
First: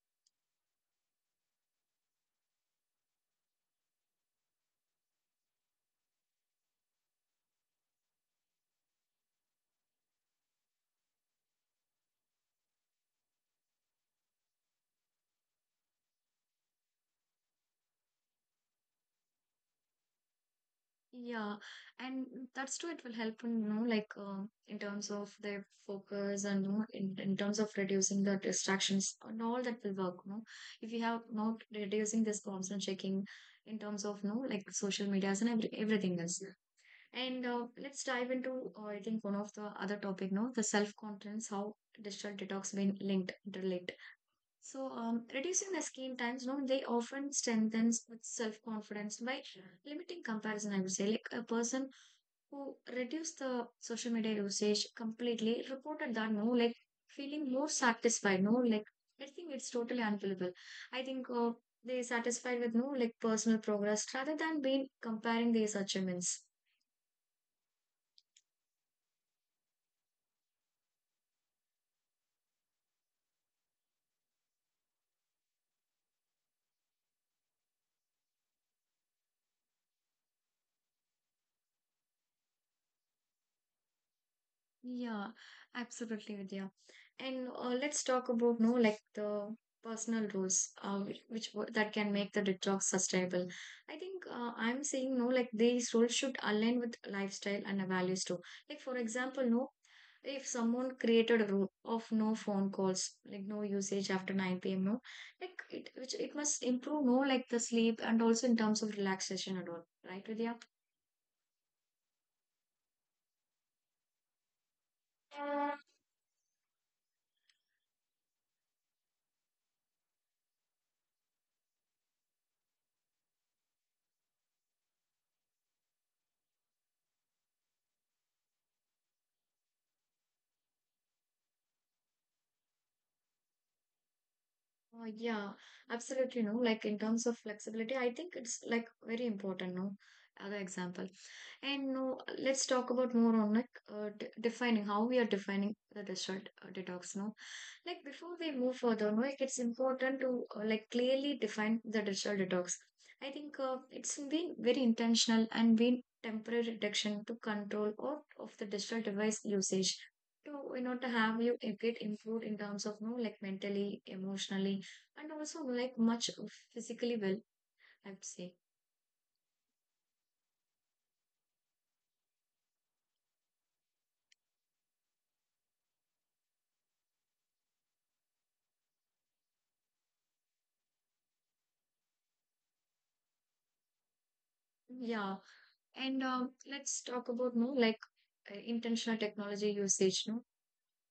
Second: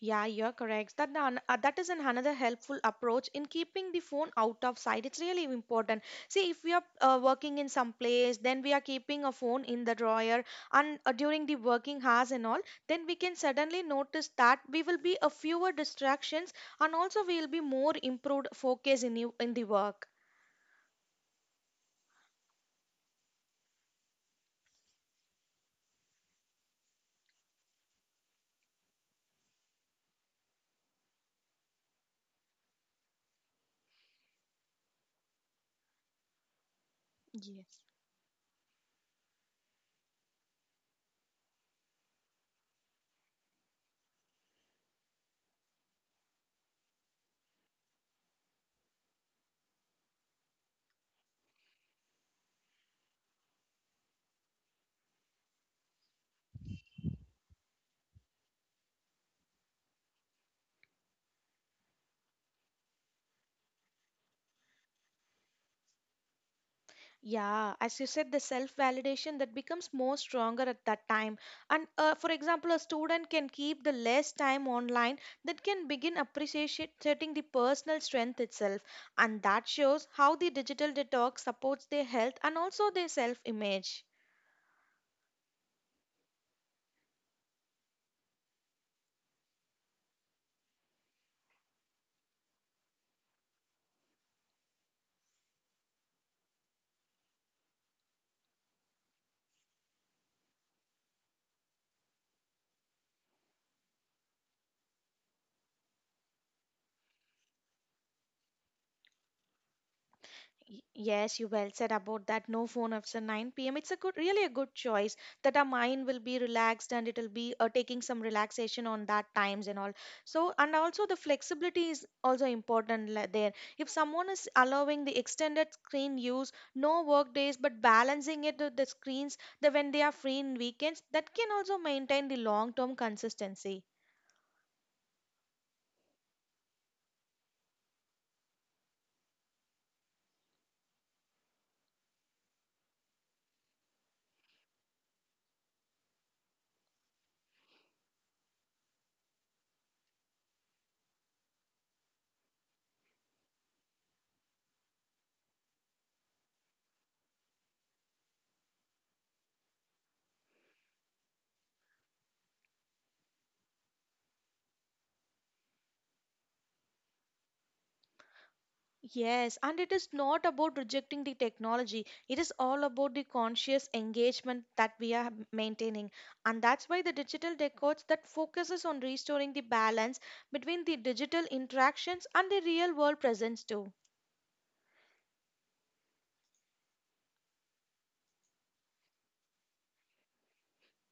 S2: Yeah, you're correct. That is an another helpful approach in keeping the phone out of sight. It's really important. See, if we are working in some place, then we are keeping a phone in the drawer, and during the working hours and all, then we can suddenly notice that we will be a fewer distractions, and also we will be more improved focus in you in the work.
S1: Yeah, and that's true, it will help in you know like in terms of their focus and you know, in terms of reducing the distractions and all that will work no if you have not reducing this constant checking in terms of no like social medias and everything else. And
S2: Yes.
S1: let's dive into I think one of the other topic no the self-confidence how digital detox been linked interlinked. So, reducing the screen times, no, they often strengthens with self-confidence by limiting comparison. I would say, like a person who reduced the social media usage completely reported that no, like feeling more satisfied. No, like I think it's totally unbelievable. I think they satisfied with no, like personal progress rather than being comparing these achievements.
S2: Yeah, as you said, the self validation that becomes more stronger at that time. And for example, a student can keep the less time online that can begin appreciating the personal strength itself. And that shows how the digital detox supports their health and also their self image.
S1: Yeah, absolutely, Vidya. And let's talk about no like the personal rules that can make the detox sustainable. I think I'm saying no like these rules should align with lifestyle and values too. Like for example, no if someone created a rule of no phone calls, like no usage after 9 p.m. No, like it which it must improve no like the sleep and also in terms of relaxation and all, right, Vidya?
S2: Yes, you well said about that. No phone after 9 p.m. It's a good, really a good choice that our mind will be relaxed and it'll be taking some relaxation on that times and all. So, and also the flexibility is also important there. If someone is allowing the extended screen use, no work days, but balancing it with the screens that when they are free in weekends, that can also maintain the long-term consistency.
S1: Yeah, absolutely. No, like in terms of flexibility, I think it's like very important. No, other example, and no, let's talk about more on like d defining how we are defining the digital detox. No, like before we move further, no, like it's important to like clearly define the digital detox. I think it's been very intentional and been temporary reduction to control or of the digital device usage. To, you know, to have you get improved in terms of no like mentally, emotionally, and also like much physically well, I would say.
S2: Yes, and it is not about rejecting the technology. It is all about the conscious engagement that we are maintaining. And that's why the digital decades that focuses on restoring the balance between the digital interactions and the real world presence too.
S1: Yeah, and let's talk about no like intentional technology usage. No,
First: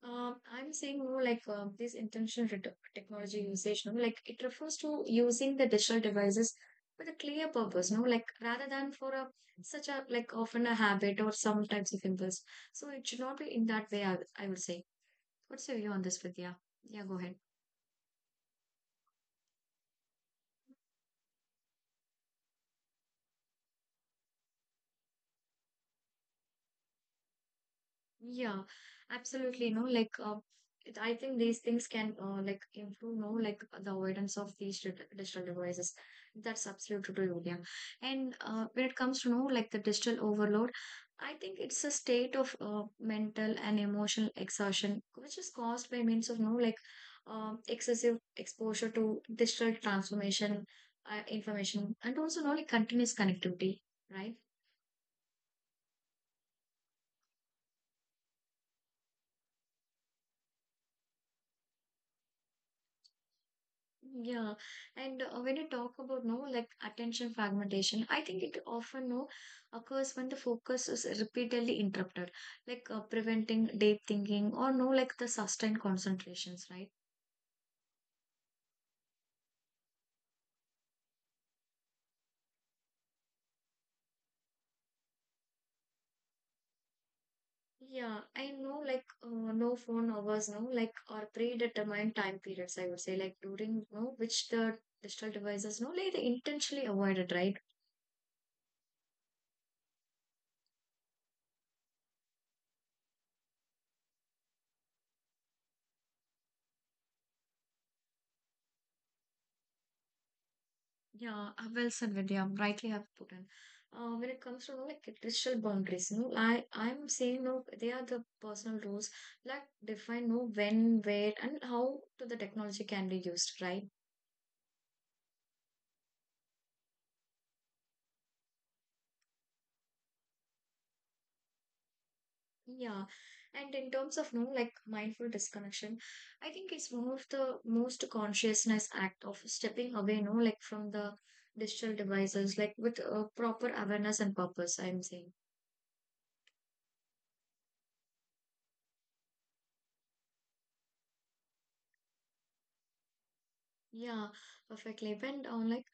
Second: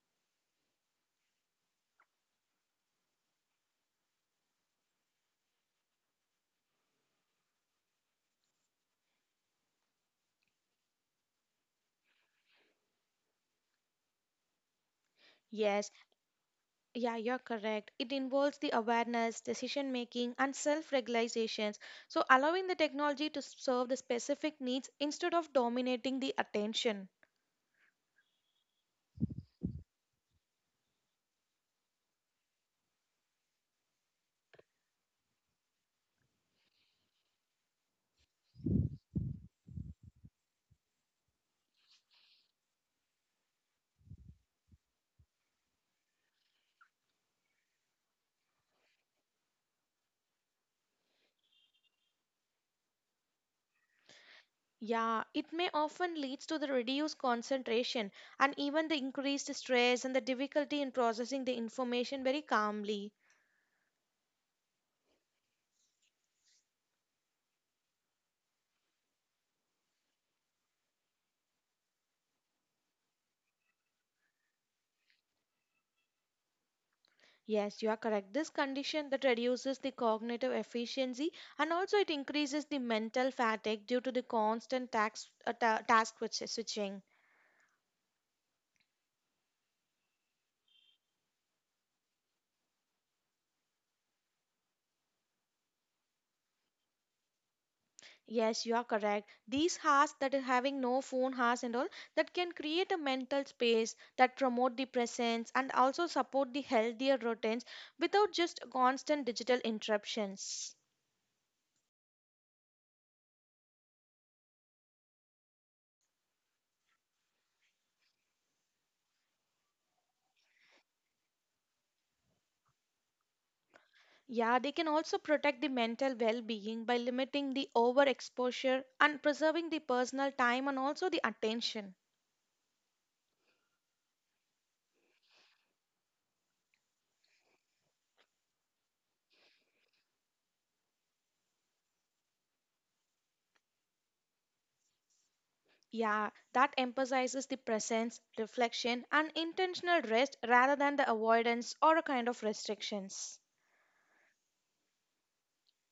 S1: I'm saying more like this intentional technology usage. No, like it refers to using the digital devices with a clear purpose. No, like rather than for a such a like often a habit or some types of impulse. So it should not be in that way. I would say. What's your view
S2: Yes,
S1: on this, Vidya? Yeah, go
S2: yeah,
S1: ahead.
S2: you're correct. It involves the awareness, decision making, and self regulations. So, allowing the technology to serve the specific needs instead of dominating the attention.
S1: Yeah, absolutely. No, like I think these things can like improve. No, like the avoidance of these digital devices. That's absolutely true, Yulia. And when it comes to no, like the digital overload, I think it's a state of mental and emotional exhaustion, which is caused by means of no, like excessive exposure to digital transformation, information, and also no, like continuous connectivity, right?
S2: Yeah, it may often leads to the reduced concentration and even the increased stress and the difficulty in processing the information very calmly.
S1: Yeah, and when you talk about no like attention fragmentation, I think it often no occurs when the focus is repeatedly interrupted, like preventing deep thinking or no like the sustained concentrations, right?
S2: Yes, you are correct. This condition that reduces the cognitive efficiency and also it increases the mental fatigue due to the switching.
S1: Yeah, I know like no phone hours, no like or predetermined time periods. I would say like during no which the digital devices no like they intentionally avoided, right?
S2: Yes, you are correct. These has that are having no phone has and all that can create a mental space that promote the presence and also support the healthier routines without just constant digital interruptions.
S1: Yeah, well said, Vidya. Rightly have put in. When it comes to like digital boundaries, no, I'm saying no. They are the personal rules that define no when, where, and how to the technology can be used, right?
S2: Yeah, they can also protect the mental well-being by limiting the overexposure and preserving the personal time and also the attention.
S1: Yeah, and in terms of no like mindful disconnection, I think it's one of the most consciousness act of stepping away, no, like from the digital devices, like with proper awareness and purpose. I'm saying.
S2: Yeah, that emphasizes the presence, reflection, and intentional rest rather than the avoidance or a kind of restrictions.
S1: Yeah, perfectly. When on like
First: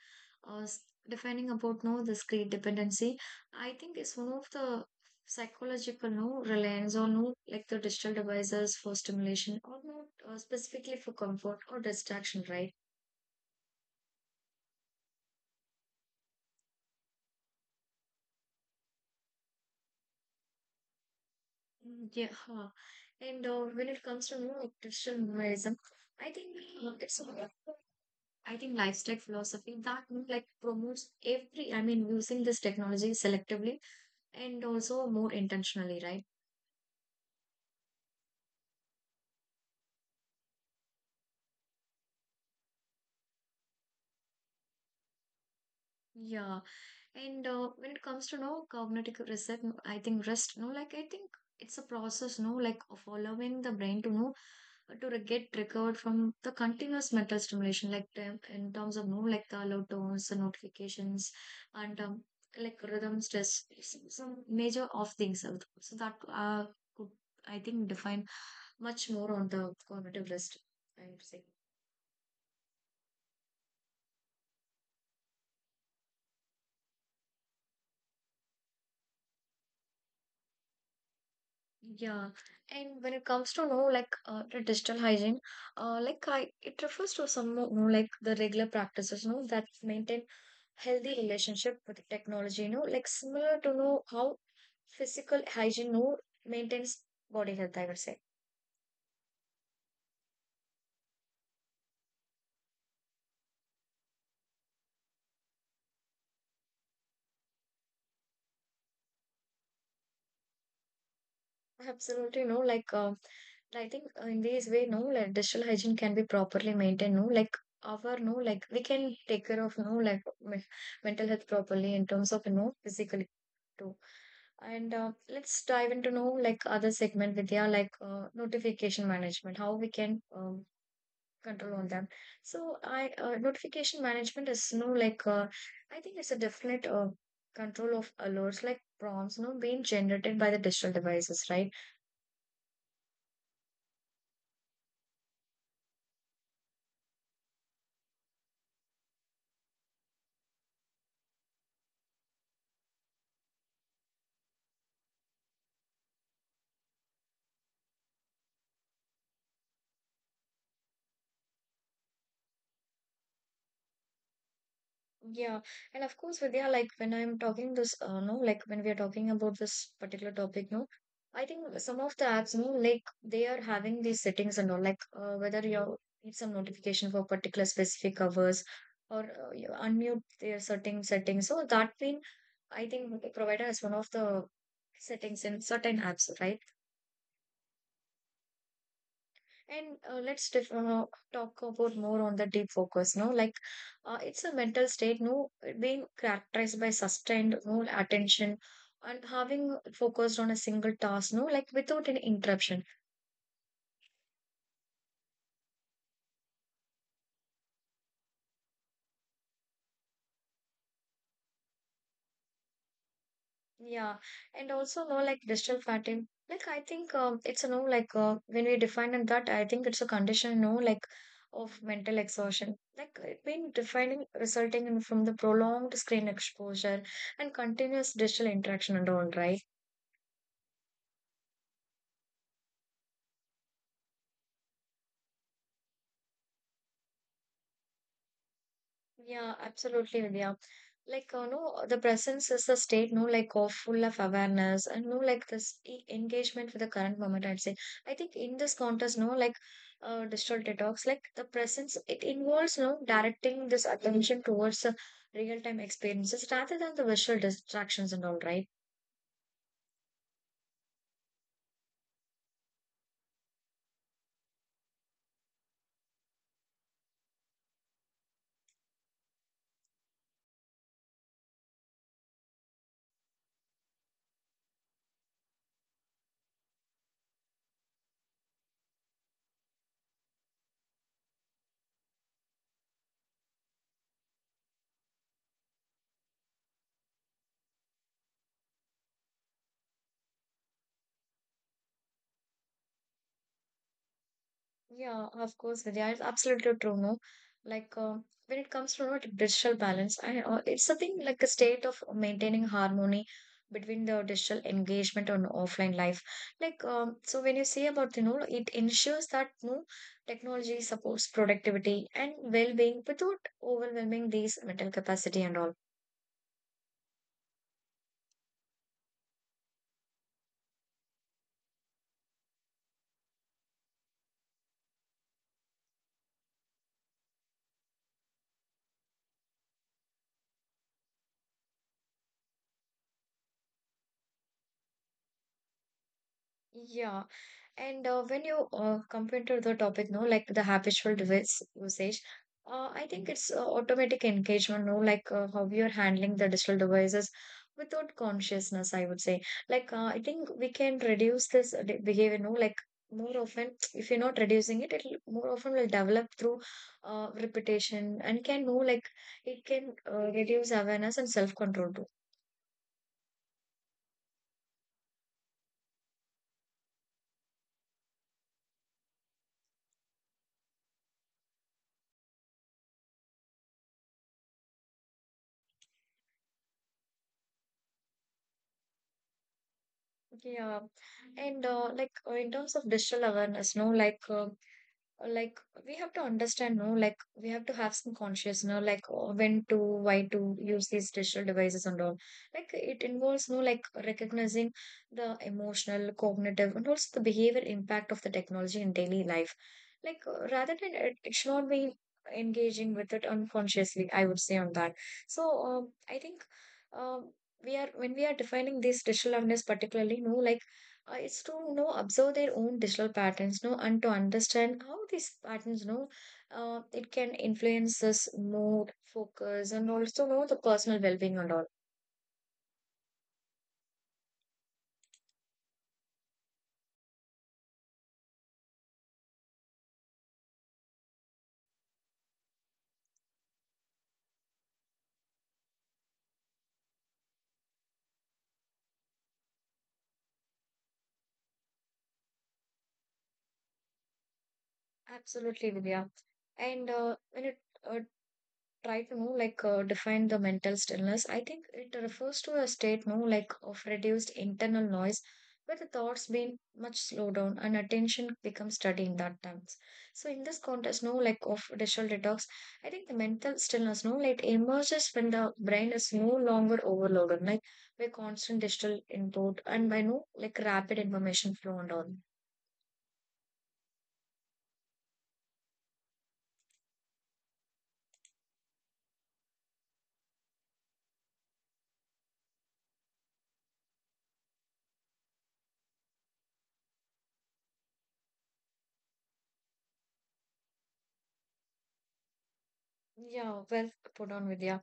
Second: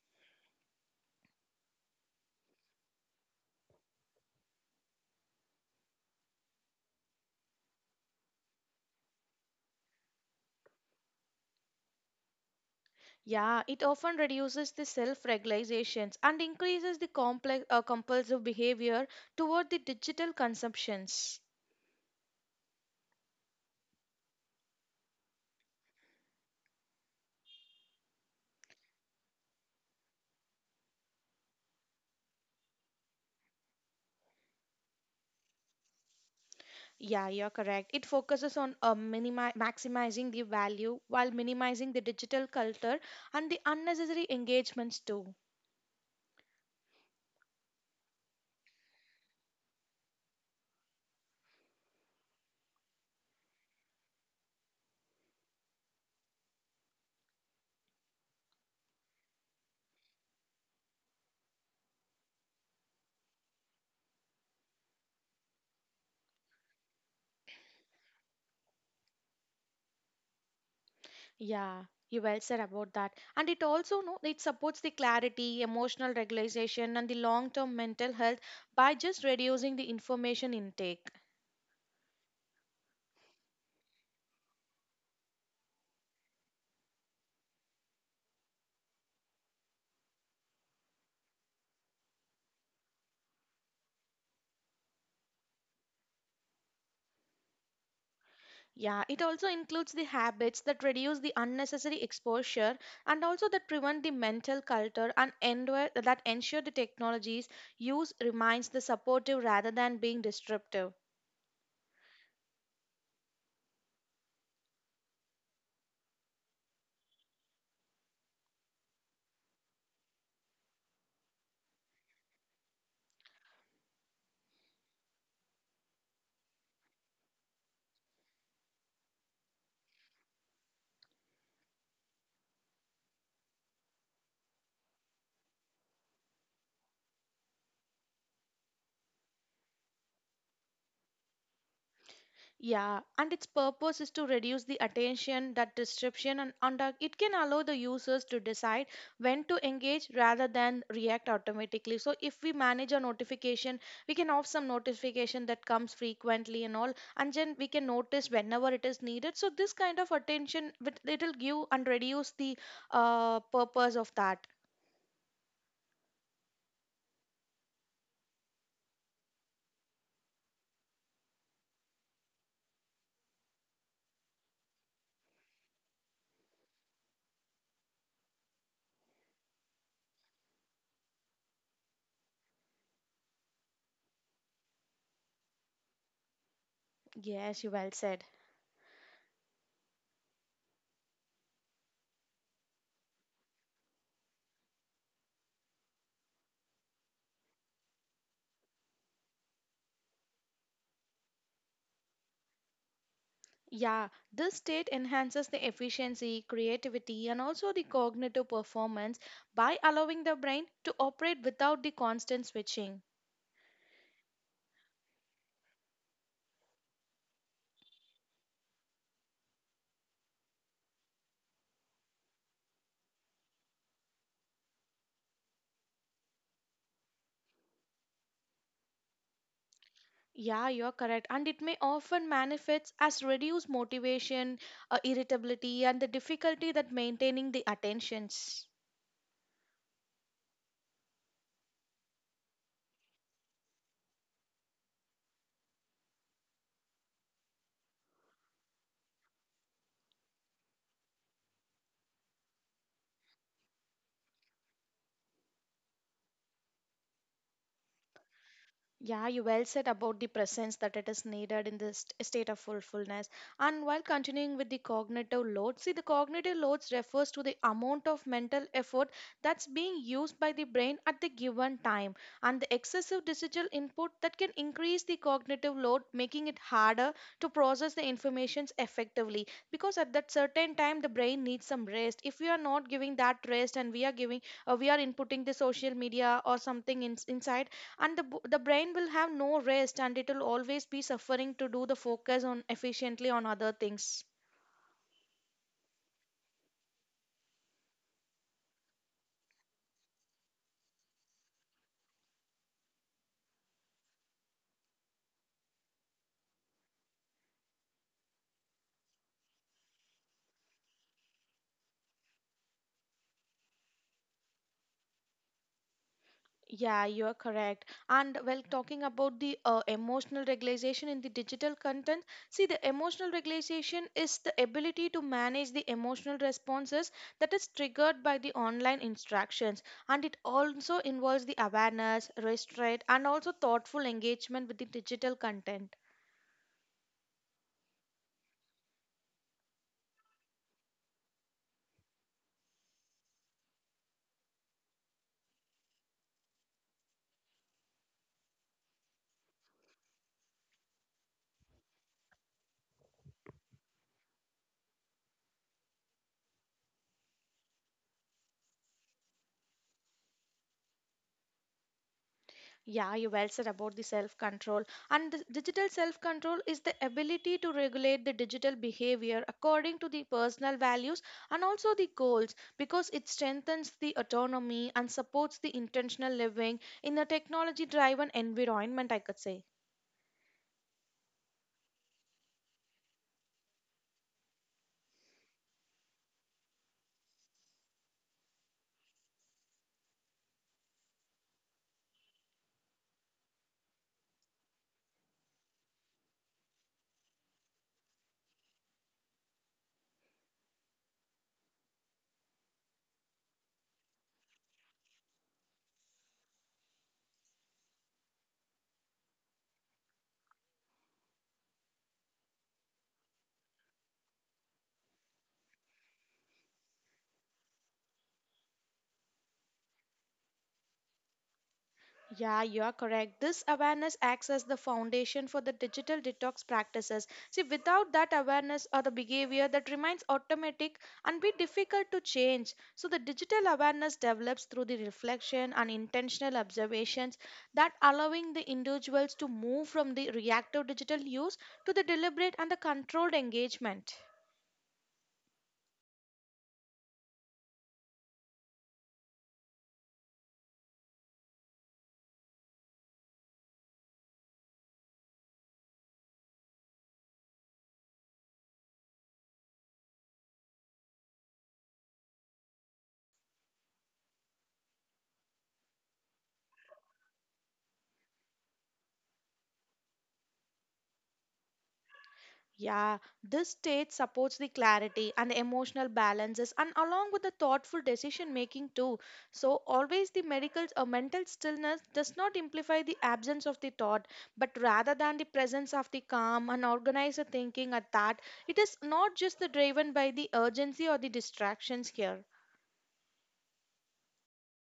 S1: uh, s- defining about no this great dependency, I think it's one of the psychological no reliance on no like the digital devices for stimulation or not specifically for comfort or distraction, right?
S2: Yeah, it often reduces the self regulations and increases the compulsive behavior toward the digital consumptions.
S1: Mm, yeah, huh. And when it comes to no like, digital minimalism, I think uh, it's a- I think lifestyle philosophy that no, like promotes every I mean using this technology selectively and also more intentionally, right?
S2: Yeah, you're correct. It focuses on maximizing the value while minimizing the digital culture and the unnecessary engagements too.
S1: Yeah. And when it comes to no cognitive reset, no, I think rest, no, like I think it's a process, no, like of allowing the brain to know to get recovered from the continuous mental stimulation, like in terms of no, like the alert tones, the notifications, and like rhythm, stress, some major of things. So that could I think define much more on the cognitive rest. I would say.
S2: Yeah, you well said about that. And it also no, it supports the clarity, emotional regulation, and the long-term mental health by just reducing the information intake.
S1: Yeah, and when it comes to know like the digital hygiene, like I it refers to some you know, like the regular practices, you know, that maintain healthy relationship with technology, you know, like similar to know how physical hygiene, you know, maintains body health. I would say
S2: Yeah, it also includes the habits that reduce the unnecessary exposure and also that prevent the mental culture and endure, that ensure the technology's use remains the supportive rather than being disruptive.
S1: absolutely, you know, like I think in this way, no, like digital hygiene can be properly maintained, no, like our, no, like we can take care of, no, like mental health properly in terms of, you know, physical. True. And let's dive into know like other segment with yeah like notification management, how we can control on them. So I notification management is no like I think it's a definite control of alerts like prompts no being generated by the digital devices, right?
S2: Yeah, and its purpose is to reduce the attention, that disruption, and it can allow the users to decide when to engage rather than react automatically. So, if we manage a notification, we can off some notification that comes frequently and all, and then we can notice whenever it is needed. So, this kind of attention it will give and reduce the purpose of that.
S1: Yeah, and of course, Vidya, like when we are talking about this particular topic, no, I think some of the apps, no, like they are having these settings and all, like whether you need some notification for particular specific hours or you unmute their certain settings. So that been, I think, provider is one of the settings in certain apps, right?
S2: Yes, you well said.
S1: And let's def talk about more on the deep focus. No, like it's a mental state. No, being characterized by sustained no attention and having focused on a single task. No, like without any interruption.
S2: Yeah, this state enhances the efficiency, creativity, and also the cognitive performance by allowing the brain to operate without the constant switching.
S1: Yeah, and also no like digital fatigue. Like I think it's a no like when we define in that, I think it's a condition. No, like of mental exhaustion. Like it been defining resulting in from the prolonged screen exposure and continuous digital interaction and all, right?
S2: Yeah, you're correct. And it may often manifest as reduced motivation, irritability, and the difficulty that maintaining the attentions.
S1: Yeah, absolutely, Vidya. Like, no, the presence is the state, no, like, of full of awareness and no, like, this engagement with the current moment, I'd say. I think in this contest, no, like, digital detox, like, the presence, it involves, no, directing this attention towards the real time experiences rather than the visual distractions and all, right?
S2: Yeah, you well said about the presence that it is needed in this state of fullfulness. And while continuing with the cognitive load, see, the cognitive loads refers to the amount of mental effort that's being used by the brain at the given time, and the excessive digital input that can increase the cognitive load, making it harder to process the informations effectively. Because at that certain time, the brain needs some rest. If we are not giving that rest, and we are giving, we are inputting the social media or something in, inside and the brain will have no rest and it will always be suffering to do the focus on efficiently on other things.
S1: Yeah, of course, Vidya, it's absolutely true, no? Like, when it comes to you know, digital balance, it's something like a state of maintaining harmony between the digital engagement and offline life. Like, so when you say about, you know, it ensures that, no technology supports productivity and well-being without overwhelming these mental capacity and all.
S2: Yeah, you are correct, and well talking about the emotional regulation in the digital content. See, the emotional regulation is the ability to manage the emotional responses that is triggered by the online instructions, and it also involves the awareness restraint and also thoughtful engagement with the digital content.
S1: Yeah, and when you compare to the topic, no, like the habitual device usage, I think it's automatic engagement, no, like how we are handling the digital devices without consciousness, I would say. Like, I think we can reduce this behavior, no, like more often, if you're not reducing it, it'll more often will develop through repetition and can know, like, it can reduce awareness and self-control too.
S2: Yeah, you well said about the self control. And the digital self control is the ability to regulate the digital behavior according to the personal values and also the goals because it strengthens the autonomy and supports the intentional living in a technology driven environment, I could say.
S1: Yeah. And like in terms of digital awareness, no, like we have to understand no like we have to have some conscious no like when to why to use these digital devices and all, like it involves no like recognizing the emotional cognitive and also the behavior impact of the technology in daily life, like rather than it should not be engaging with it unconsciously, I would say on that. So I think um, we are when we are defining this digital awareness particularly no like it's to you know observe their own digital patterns no and to understand how these patterns you know it can influence us mood focus and also you know the personal well-being and all.
S2: Yeah, you are correct. This awareness acts as the foundation for the digital detox practices. See, without that awareness or the behavior that remains automatic and be difficult to change. So, the digital awareness develops through the reflection and intentional observations that allowing the individuals to move from the reactive digital use to the deliberate and the controlled engagement.
S1: Absolutely, Divya. And when it uh, try to know like define the mental stillness, I think it refers to a state no like of reduced internal noise where the thoughts being much slowed down and attention becomes steady in that times. So in this context no like of digital detox, I think the mental stillness no like emerges when the brain is no longer overloaded like by constant digital input and by no like rapid information flow and all.
S2: Yeah, this state supports the clarity and the emotional balances and along with the thoughtful decision making too. So always the medical or mental stillness does not amplify the absence of the thought, but rather than the presence of the calm and organized thinking at that, it is not just the driven by the urgency or the distractions here.
S1: Yeah, well put on, Vidya.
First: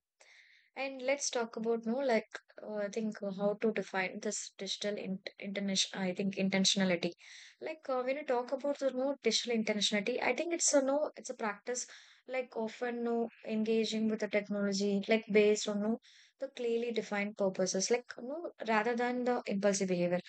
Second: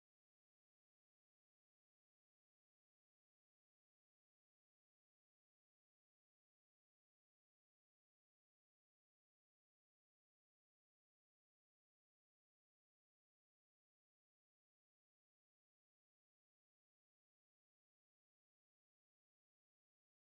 S1: And let's talk about no like I think how to define this digital in international I think intentionality. Like when you talk about the no digital intentionality, I think it's a no it's a practice like often no engaging with the technology like based on no the clearly defined purposes like no rather than the impulsive behavior.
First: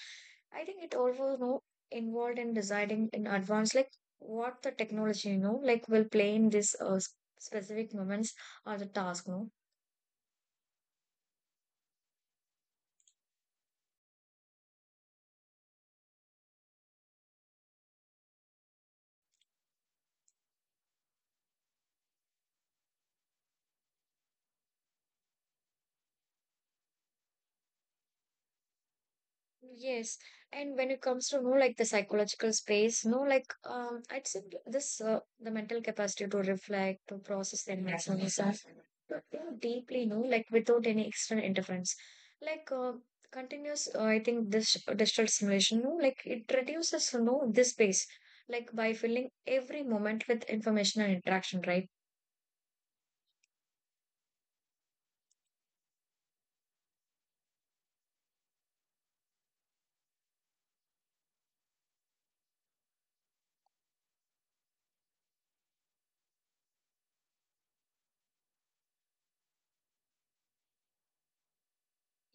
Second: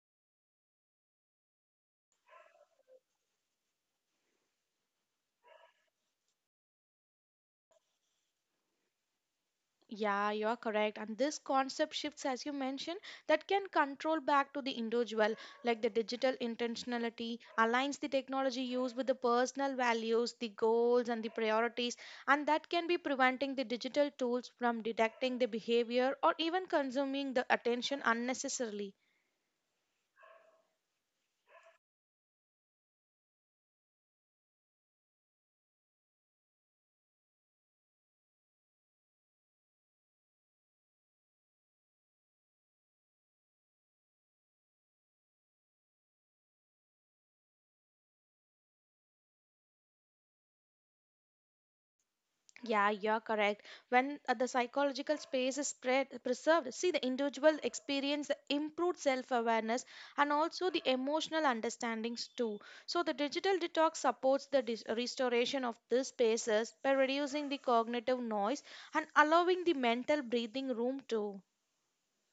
S1: I think it also no involved in deciding in advance like what the technology you know like will play in this specific moments or the task no
S2: Yeah, you're correct. And this concept shifts, as you mentioned, that can control back to the individual, like the digital intentionality aligns the technology use with the personal values, the goals, and the priorities. And that can be preventing the digital tools from detecting the behavior or even consuming the attention unnecessarily.
S1: yes. And when it comes to no, like the psychological space no like I'd say this the mental capacity to reflect to process the emotional stuff to think deeply no like without any external interference like continuous I think this digital simulation no like it reduces no this space like by filling every moment with information and interaction, right?
S2: Yeah, you're correct. When the psychological space is spread, preserved, see the individual experience the improved self-awareness and also the emotional understandings too. So the digital detox supports the restoration of these spaces by reducing the cognitive noise and allowing the mental breathing room too.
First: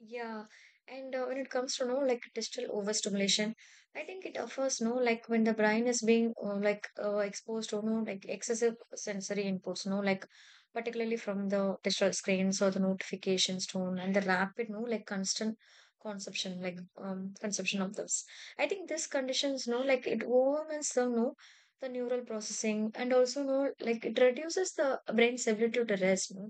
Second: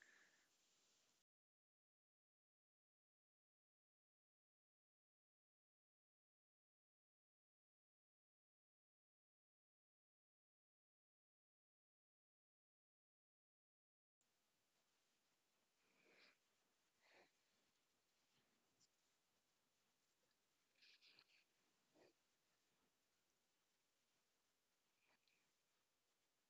S1: Yeah, and when it comes to no like digital overstimulation, I think it offers no like when the brain is being exposed to no like excessive sensory inputs, no like particularly from the digital screens or the notifications tone and the rapid no like constant consumption like consumption of this. I think this conditions no like it overwhelms them no the neural processing and also no like it reduces the brain's ability to rest. No?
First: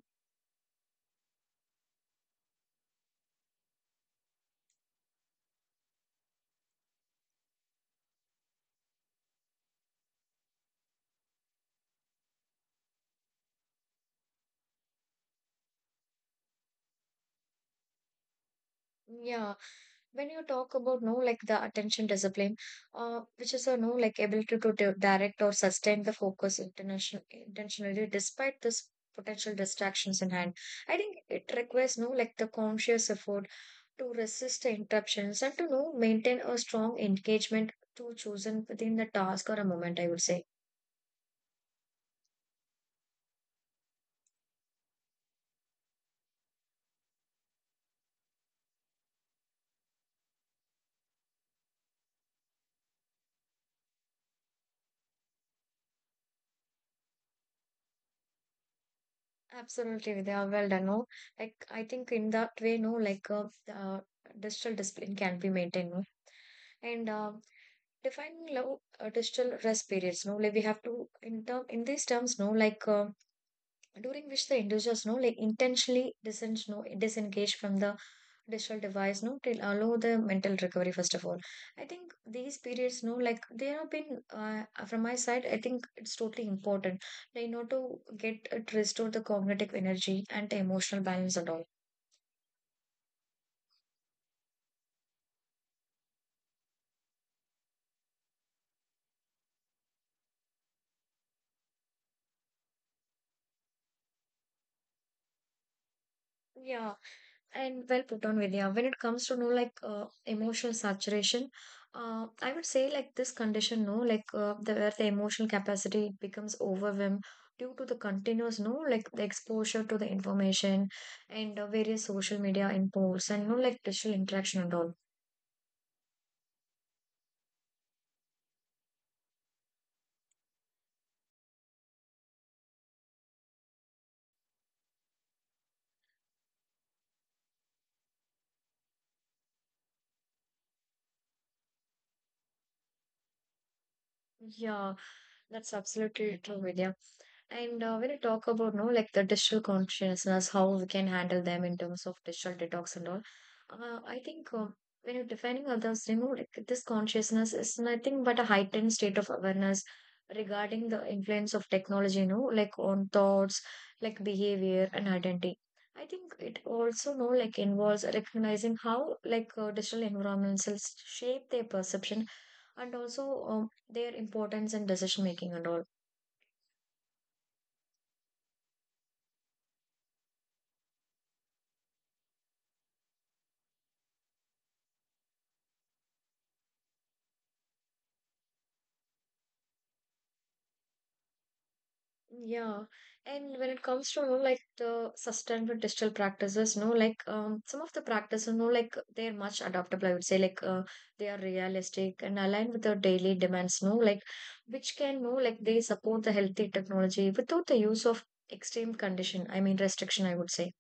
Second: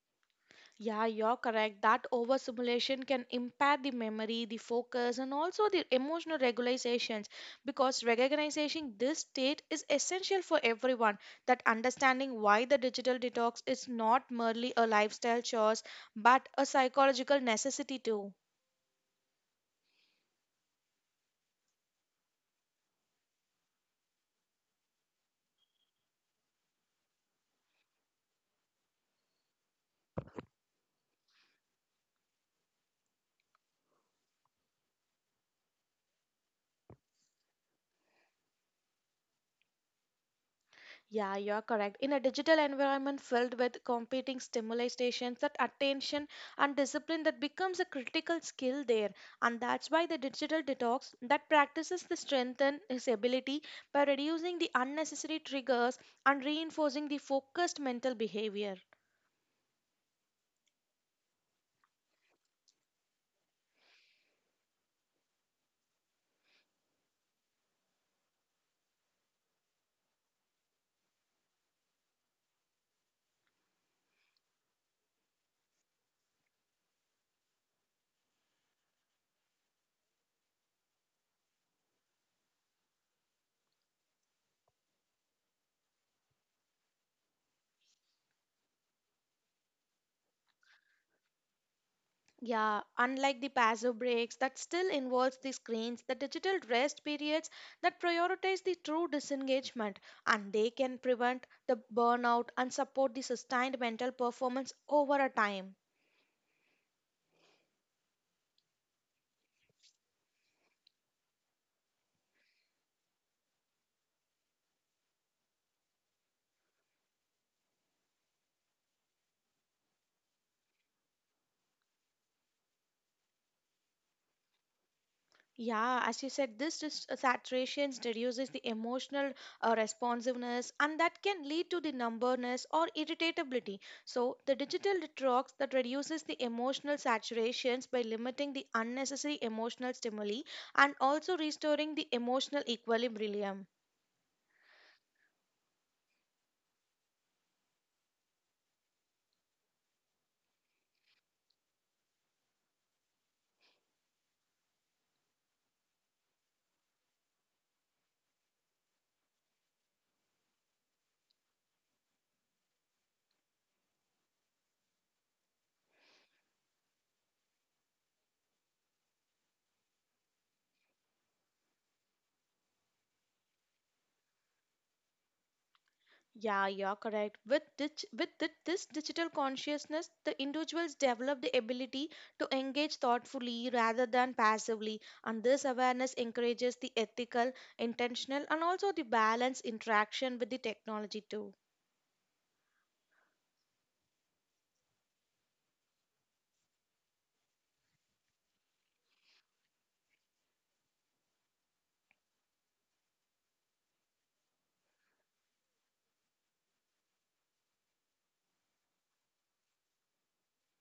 S2: Yeah, you're correct. That overstimulation can impair the memory, the focus, and also the emotional regulations because recognizing this state is essential for everyone. That understanding why the digital detox is not merely a lifestyle choice but a psychological necessity too.
S1: Yeah, when you talk about no like the attention discipline, which is a no like ability to direct or sustain the focus international intentionally despite this potential distractions in hand, I think it requires no like the conscious effort to resist the interruptions and to know maintain a strong engagement to chosen within the task or a moment, I would say.
S2: Yeah, you're correct. In a digital environment filled with competing stimuli stations, that attention and discipline that becomes a critical skill there. And that's why the digital detox that practices the strengthen his ability by reducing the unnecessary triggers and reinforcing the focused mental behavior.
S1: Absolutely, they are well done no like. I think in that way no like uh, digital discipline can be maintained, no? And defining love digital rest periods no like we have to in term in these terms no like during which the individuals no like intentionally disengage no disengage from the digital device no till allow the mental recovery first of all. I think these periods no like they have been from my side I think it's totally important like you know to get it restore the cognitive energy and the emotional balance and all.
S2: Yeah, unlike the passive breaks that still involves the screens, the digital rest periods that prioritize the true disengagement and they can prevent the burnout and support the sustained mental performance over a time.
S1: Yeah. And well put on, Vidya. When it comes to no like emotional saturation, I would say like this condition, no, like the where the emotional capacity becomes overwhelmed due to the continuous, no, like the exposure to the information and various social media inputs and no like digital interaction and all.
S2: Yeah, as you said, saturation reduces the emotional responsiveness and that can lead to the numbness or irritability. So, the digital detox that reduces the emotional saturations by limiting the unnecessary emotional stimuli and also restoring the emotional equilibrium.
S1: Yeah, that's absolutely true, Vidya. And when you talk about no like the digital consciousness, how we can handle them in terms of digital detox and all, I think when you're defining others, you know, like this consciousness is nothing but a heightened state of awareness regarding the influence of technology, you know, like on thoughts, like behavior and identity. I think it also no like involves recognizing how like digital environments shape their perception and also their importance in decision making and all.
S2: Yeah, you're correct. With this, with this digital consciousness, the individuals develop the ability to engage thoughtfully rather than passively, and this awareness encourages the ethical, intentional, and also the balanced interaction with the technology too.
S1: Yeah, and when it comes to you know, like the sustainable digital practices, no, like some of the practices, no, like they're much adaptable. I would say, like they are realistic and aligned with our daily demands, no, like which can, no, like they support the healthy technology without the use of extreme condition. I mean restriction. I would say.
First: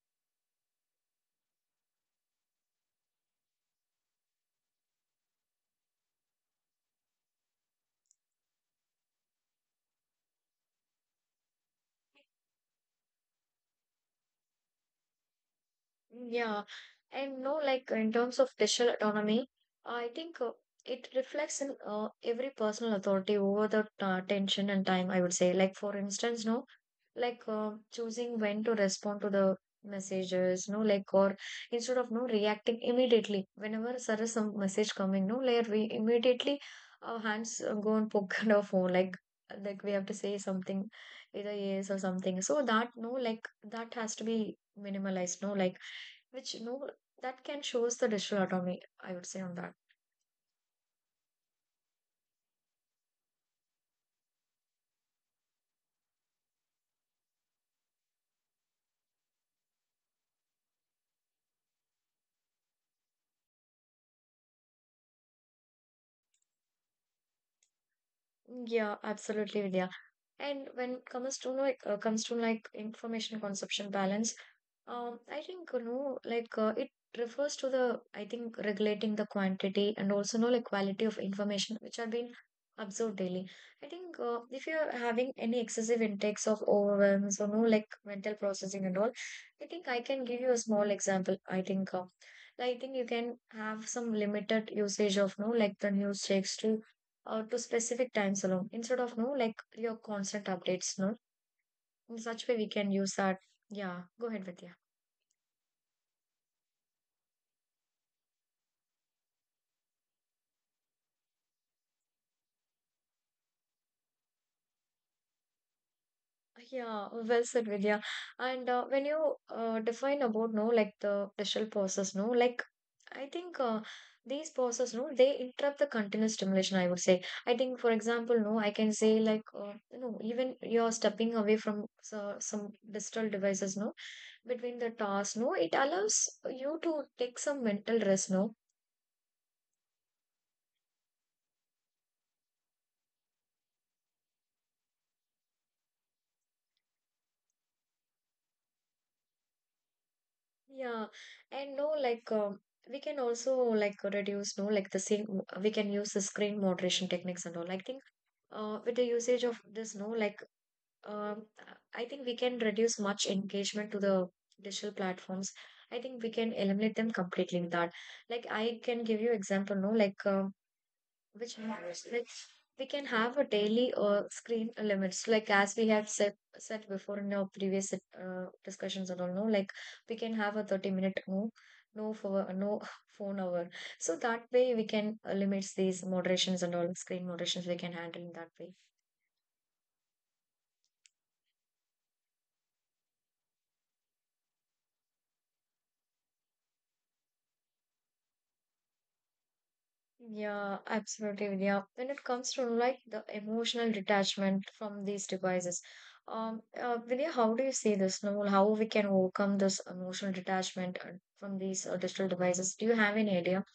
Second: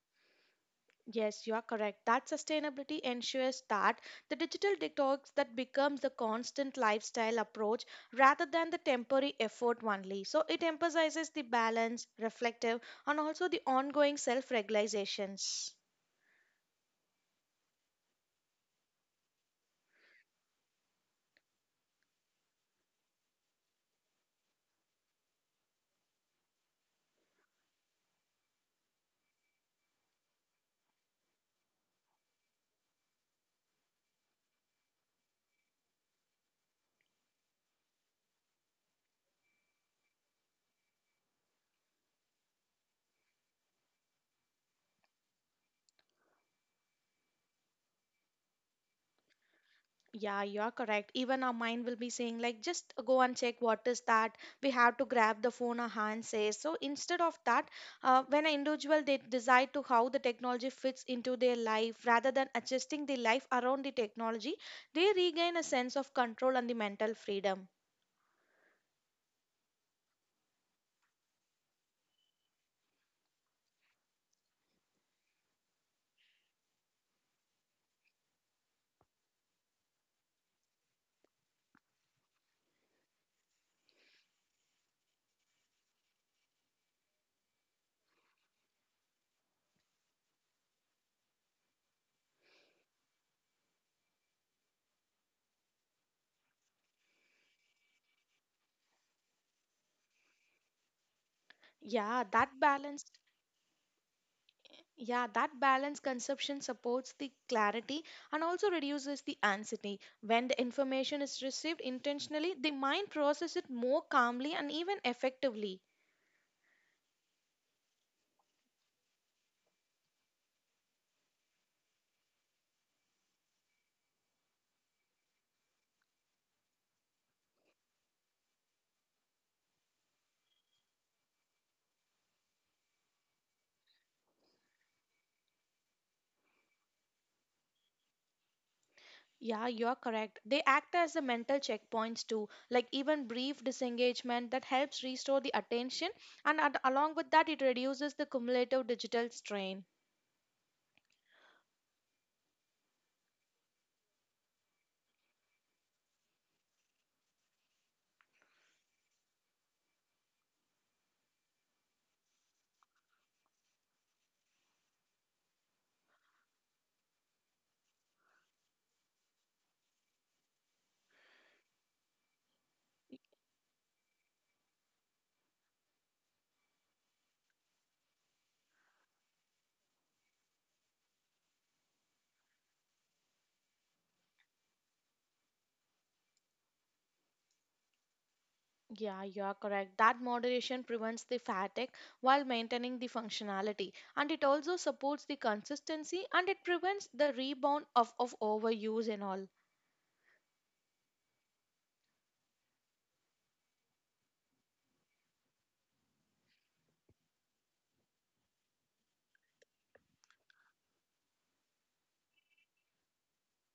S2: Yes, you are correct. That sustainability ensures that the digital detox that becomes the constant lifestyle approach rather than the temporary effort only. So it emphasizes the balance, reflective, and also the ongoing self-regulations.
S1: Yeah, and no, like in terms of digital autonomy, I think it reflects in every personal authority over the tension and time. I would say, like for instance, no like choosing when to respond to the messages no like or instead of no reacting immediately whenever there is some message coming no like we immediately our hands go and poke [LAUGHS] at our phone like we have to say something either yes or something so that no like that has to be minimalized no like which no that can shows the digital autonomy, I would say on that.
S2: Yeah, you are correct. Even our mind will be saying, like, just go and check what is that. We have to grab the phone our hand says. So instead of that, when an individual they decide to how the technology fits into their life, rather than adjusting the life around the technology, they regain a sense of control and the mental freedom.
S1: Yeah, absolutely, Vidya. And when it comes to like information consumption balance. I think you know, like it refers to the I think regulating the quantity and also know like quality of information which are being absorbed daily. I think if you're having any excessive intakes of overwhelms or no like mental processing and all, I think I can give you a small example. I think you can have some limited usage of no like the news checks to specific times alone instead of no like your constant updates. No, in
S2: Yeah,
S1: such way
S2: that
S1: we can
S2: balance.
S1: use that. Yeah, go ahead with yeah.
S2: Yeah, that balanced consumption supports the clarity and also reduces the anxiety. When the information is received intentionally, the mind processes it more calmly and even effectively.
S1: Yeah, well said, Vidya. And when you define about no, like the shell process, no, like I think these process, no, they interrupt the continuous stimulation. I would say. I think, for example, no, I can say like you know, even you're stepping away from some digital devices, no, between the tasks, no, it allows you to take some mental rest, no.
S2: Yeah, you're correct. They act as the mental checkpoints too, like even brief disengagement that helps restore the attention, and along with that, it reduces the cumulative digital strain.
S1: Yeah, and no, like. We can also like reduce no like the same we can use the screen moderation techniques and all I think. With the usage of this no like um, I think we can reduce much engagement to the digital platforms. I think we can eliminate them completely with that. Like I can give you example no like which like we can have a daily screen limits like as we have said before in our previous discussions and all no like we can have a 30-minute no no for no [LAUGHS] phone hour, so that way we can limit these moderations and all screen moderations we can handle in that way.
S2: Yeah, you are correct. That moderation prevents the fatigue while maintaining the functionality, and it also supports the consistency and it prevents the rebound of overuse and all.
S1: Yeah, absolutely, Vidya. When it comes to like the emotional detachment from these devices, Vidya, how do you see this? No, how we can overcome this emotional detachment from these digital devices? Do you have any idea?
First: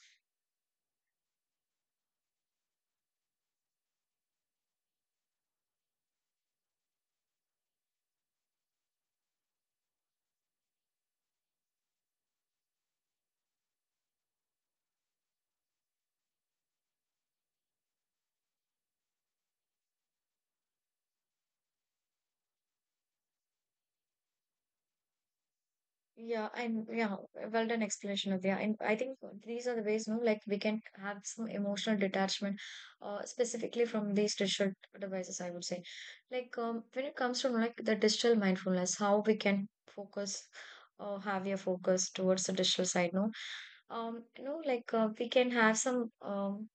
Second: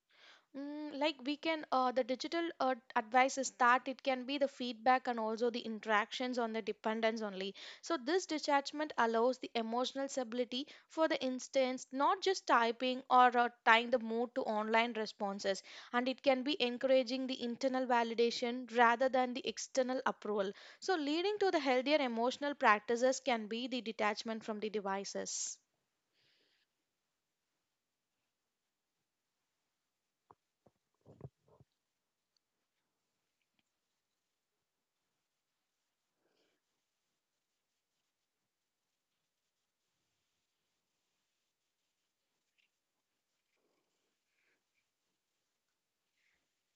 S2: Mm, like we can, the digital advice is that it can be the feedback and also the interactions on the dependence only. So this detachment allows the emotional stability for the instance, not just typing or tying the mood to online responses, and it can be encouraging the internal validation rather than the external approval. So leading to the healthier emotional practices can be the detachment from the devices.
S1: Yeah, and yeah, well done explanation of yeah. And I think these are the ways, no, like we can have some emotional detachment, specifically from these digital devices, I would say. Like when it comes to like the digital mindfulness, how we can focus or have your focus towards the digital side, no? You know, like we can have some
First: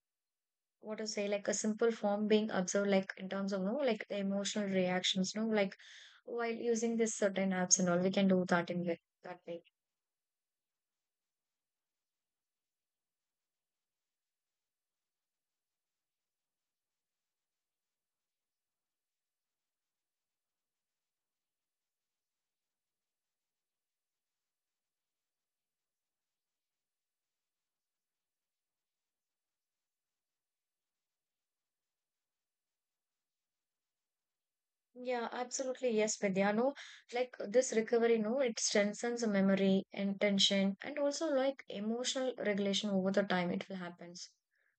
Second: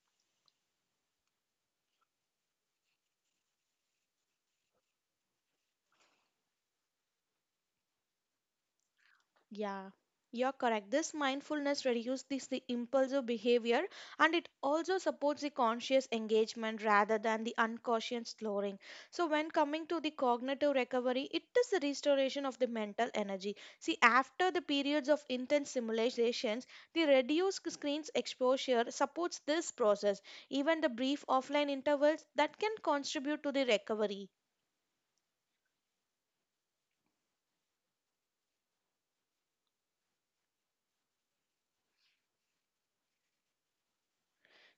S1: what to say, like a simple form being observed, like in terms of no, like the emotional reactions, no, like while using this certain apps and all, we can do that in that way.
S2: Yeah, you're correct. This mindfulness reduces this, the impulsive behavior and it also supports the conscious engagement rather than the unconscious slowing. So, when coming to the cognitive recovery, it is the restoration of the mental energy. See, after the periods of intense simulations, the reduced screen's exposure supports this process. Even the brief offline intervals that can contribute to the recovery.
S1: Yeah, absolutely. Yes, Vidya. No, like this recovery, no, it strengthens the memory, intention, and also like emotional regulation over the time it will happens.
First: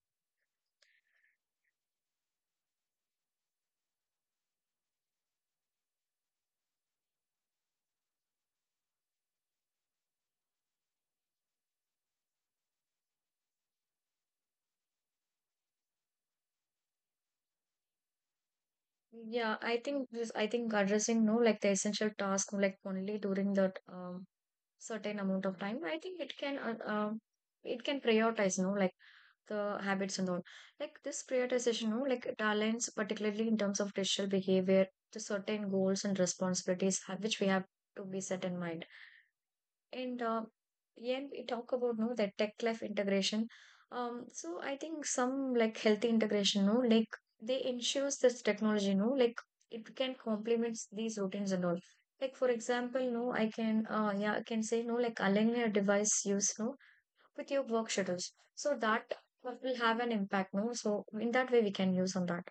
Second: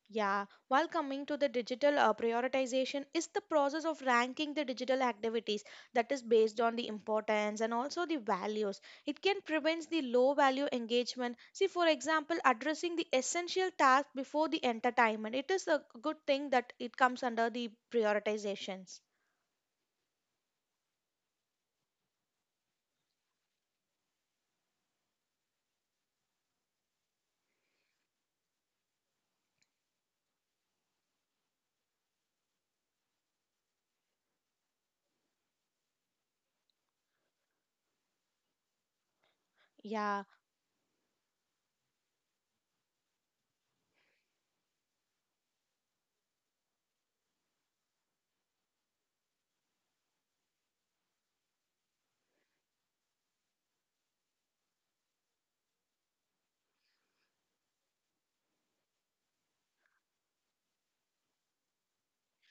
S2: Yeah, while coming to the digital prioritization is the process of ranking the digital activities that is based on the importance and also the values. It can prevent the low value engagement. See, for example, addressing the essential task before the entertainment. It is a good thing that it comes under the prioritizations.
S1: Yeah, I think this, I think addressing, no, like the essential task, no, like only during that certain amount of time, I think it can prioritize, no, like the habits and all. Like this prioritization, no, like talents, particularly in terms of digital behavior, to certain goals and responsibilities have, which we have to be set in mind. And
S2: Yeah.
S1: yeah, we talk about no that tech life integration. So I think some like healthy integration, no, like they ensures this technology, no, like it can complements these routines and all. Like for example, no, I can yeah, I can say no, like align your device use no with your work schedules. So that will have an impact, no. So in that way we can use on that.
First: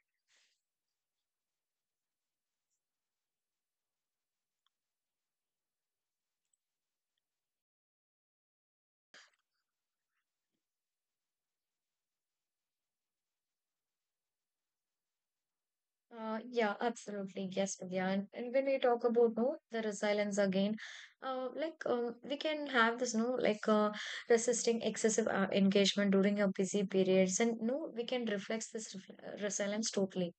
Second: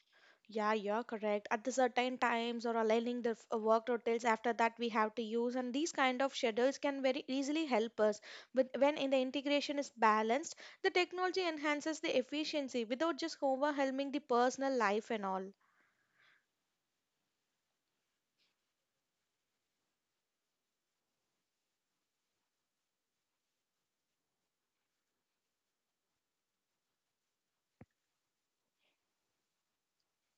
S2: Yeah, you're correct. At the certain times or aligning the work rotates after that we have to use, and these kind of schedules can very easily help us. But when in the integration is balanced, the technology enhances the efficiency without just overwhelming the personal life and all.
S1: Yeah, absolutely. Yes, Vidya. And when we talk about no, the resilience again, like we can have this no, like resisting excessive engagement during your busy periods, and no, we can reflect this resilience totally.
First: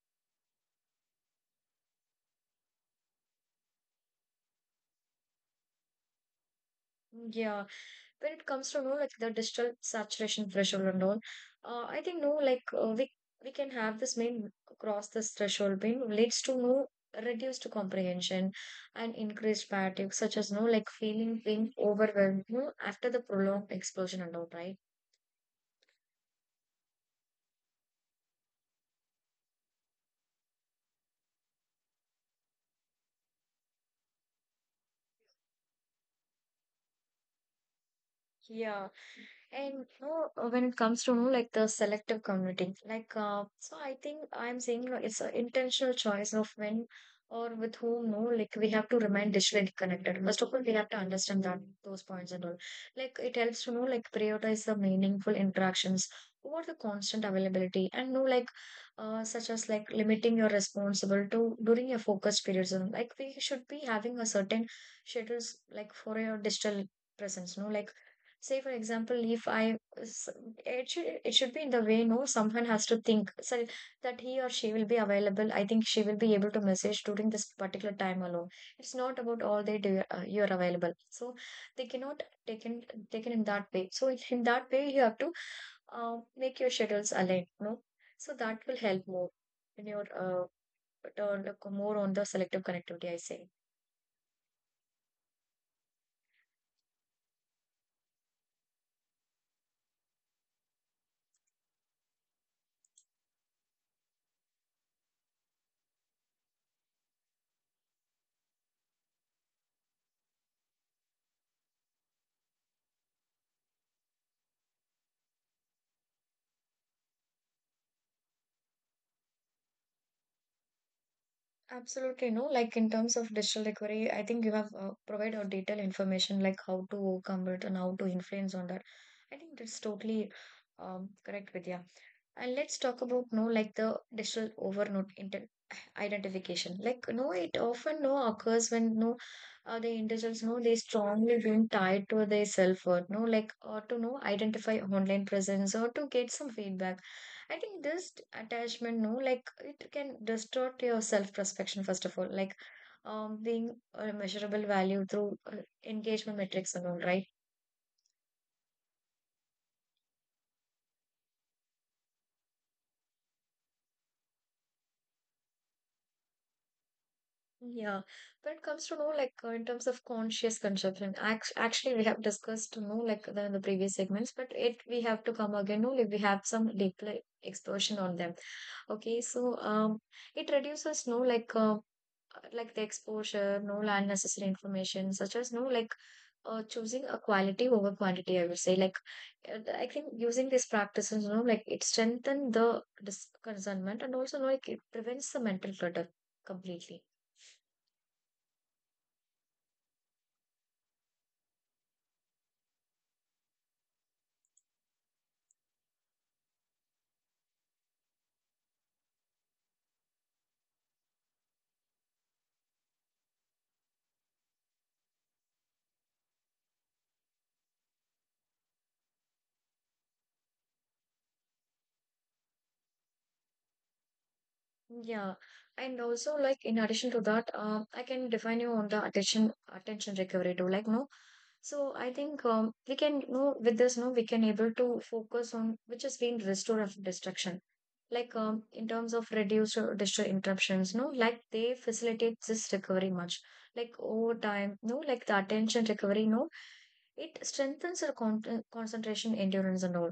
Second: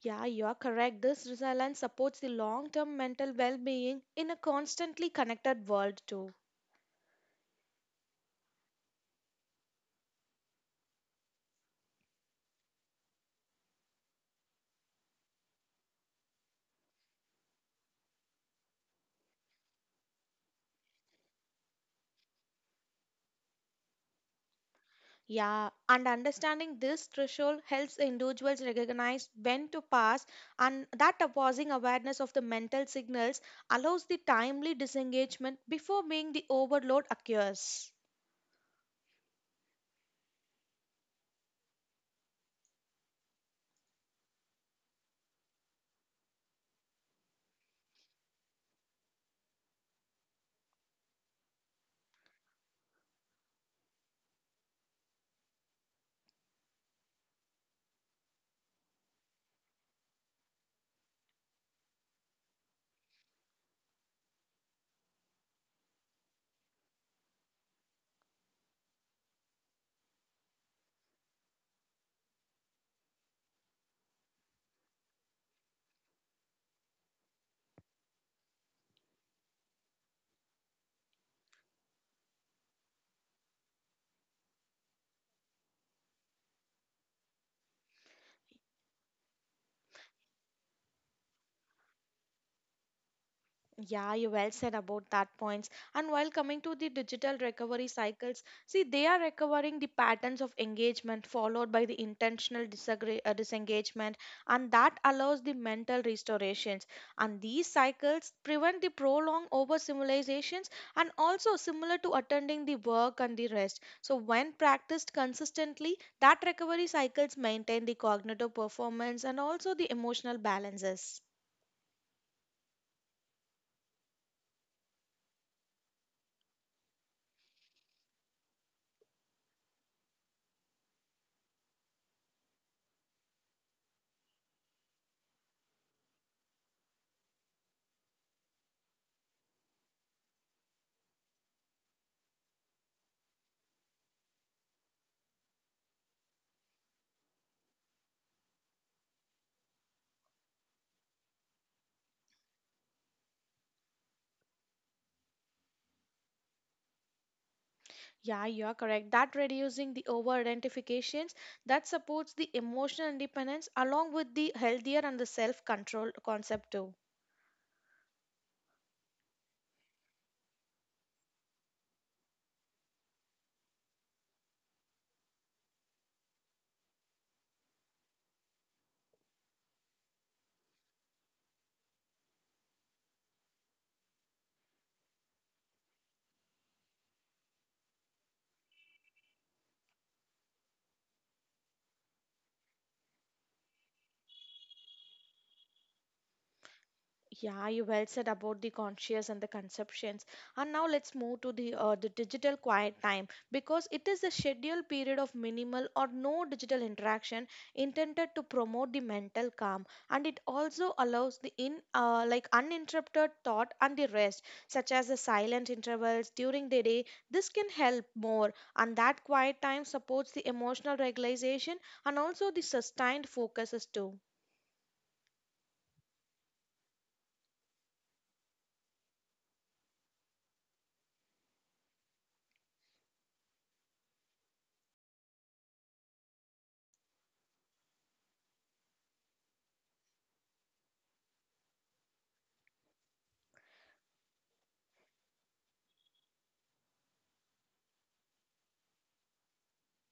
S2: Yeah, you're correct. This resilience supports the long-term mental well-being in a constantly connected world too.
S1: Yeah, when it comes to you know like the digital saturation threshold and all, I think no like we we can have this main across this threshold being leads to no reduced comprehension and increased fatigue such as no like feeling being overwhelmed no, after the prolonged explosion and all, right?
S2: Yeah, and understanding this threshold helps individuals recognize when to pause, and that opposing awareness of the mental signals allows the timely disengagement before being the overload occurs.
S1: Yeah. And you know, when it comes to you know, like the selective commuting, like so I think I'm saying you know, it's an intentional choice of when or with whom, no, like we have to remain digitally connected. First of all, we have to understand that those points and all. Like it helps to you know like prioritize the meaningful interactions over the constant availability and no like such as like limiting your responsible to during your focus periods. And like we should be having a certain schedules like for your digital presence, no like say for example if I s- it should be in the way, no, someone has to think so that he or she will be available. I think she will be able to message during this particular time alone. It's not about all day do, you're available, so they cannot taken in that way. So in that way you have to make your schedules align, no, so that will help more in your turn more on the selective connectivity, I say.
S2: Yeah, you well said about that points. And while coming to the digital recovery cycles, see they are recovering the patterns of engagement followed by the intentional disengagement, and that allows the mental restorations. And these cycles prevent the prolonged overstimulations and also similar to attending the work and the rest. So when practiced consistently, that recovery cycles maintain the cognitive performance and also the emotional balances.
S1: Absolutely no. Like in terms of digital recovery, I think you have provided detailed information like how to convert and how to influence on that. I think that's totally correct, Vidya. And let's talk about no like the digital overload identification. Like, no, it often no occurs when no the individuals know they strongly being tied to their self-worth, no, like or to know identify online presence or to get some feedback. I think this attachment, no, like it can distort your self-perception first of all, like being a measurable value through engagement metrics and all, right?
S2: Yeah, you are correct. That reducing the over identifications that supports the emotional independence along with the healthier and the self control concept too.
S1: Yeah, when it comes to know like in terms of conscious consumption, actually we have discussed, you know, like the, in the previous segments, but it we have to come again. No, like we have some deeper explosion on them. Okay, so it reduces no like like the exposure, no, unnecessary information such as no like choosing a quality over quantity. I would say like I think using these practices, you know, like it strengthens the discernment, and also like it prevents the mental clutter completely.
S2: Yeah, you well said about the conscious and the conceptions. And now let's move to the the digital quiet time because it is a scheduled period of minimal or no digital interaction intended to promote the mental calm and it also allows the in like uninterrupted thought and the rest such as the silent intervals during the day. This can help more and that quiet time supports the emotional regulation and also the sustained focuses too.
S1: Yeah, and also like in addition to that, I can define you on the attention recovery too. Like no, so I think we can, you know, with this no we can able to focus on which has been restored of distraction. Like in terms of reduced or destroy interruptions, no, like they facilitate this recovery much. Like over time, no, like the attention recovery, no, it strengthens our concentration, endurance, and all.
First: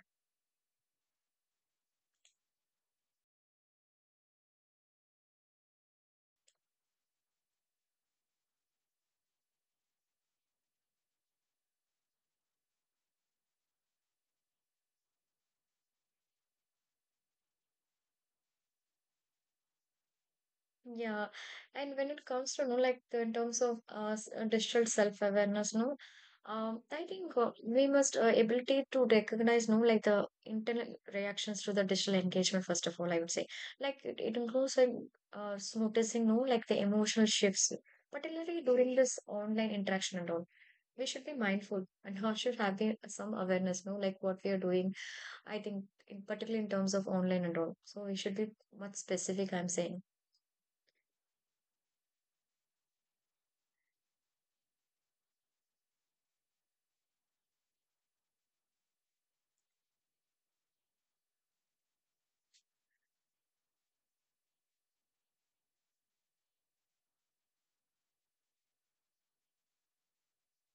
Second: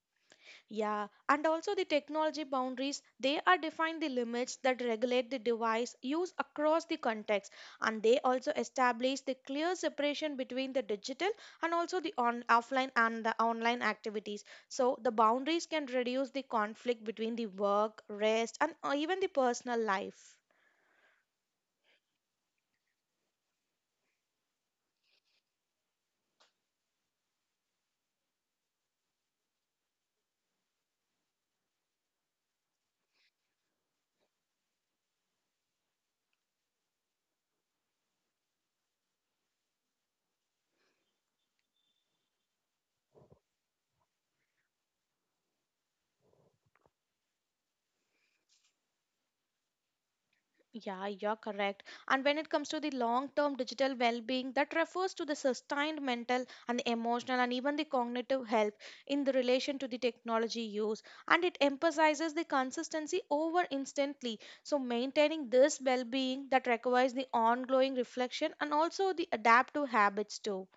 S2: Yeah, and also the technology boundaries, they are defined the limits that regulate the device use across the context, and they also establish the clear separation between the digital and also the offline and the online activities. So the boundaries can reduce the conflict between the work, rest, and even the personal life.
S1: Yeah, and when it comes to no, like the, in terms of digital self-awareness, no, I think we must ability to recognize no, like the internal reactions to the digital engagement. First of all, I would say, like it includes like, noticing no, like the emotional shifts, particularly during this online interaction and all. We should be mindful and how should have some awareness, no, like what we are doing. I think, in particularly in terms of online and all. So we should be much specific, I'm saying.
S2: Yeah, you're correct. And when it comes to the long term digital well being, that refers to the sustained mental and the emotional and even the cognitive health in the relation to the technology use. And it emphasizes the consistency over instantly. So, maintaining this well being that requires the ongoing reflection and also the adaptive habits too.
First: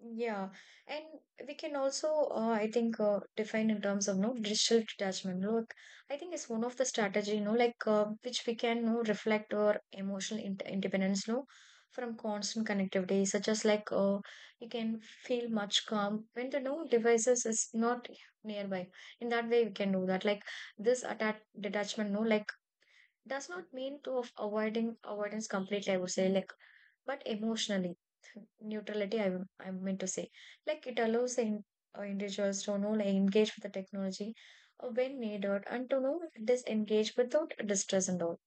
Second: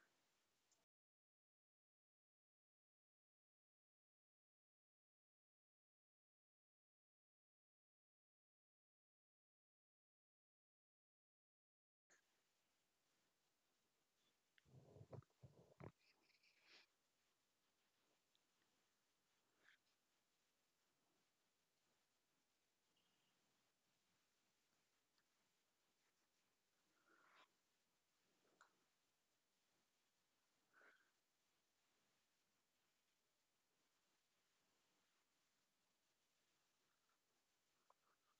S1: Yeah, and we can also, I think, define in terms of no digital detachment. Look, I think it's one of the strategy, you know, like which we can, you know, reflect our emotional in independence, no, from constant connectivity, such as like you can feel much calm when the no devices is not nearby. In that way, we can do that. Like this attach detachment, no, like does not mean to of avoiding avoidance completely, I would say. Like but emotionally neutrality, I meant to say like it allows the in, individuals to know like engage with the technology when needed and to know disengage without distress and all.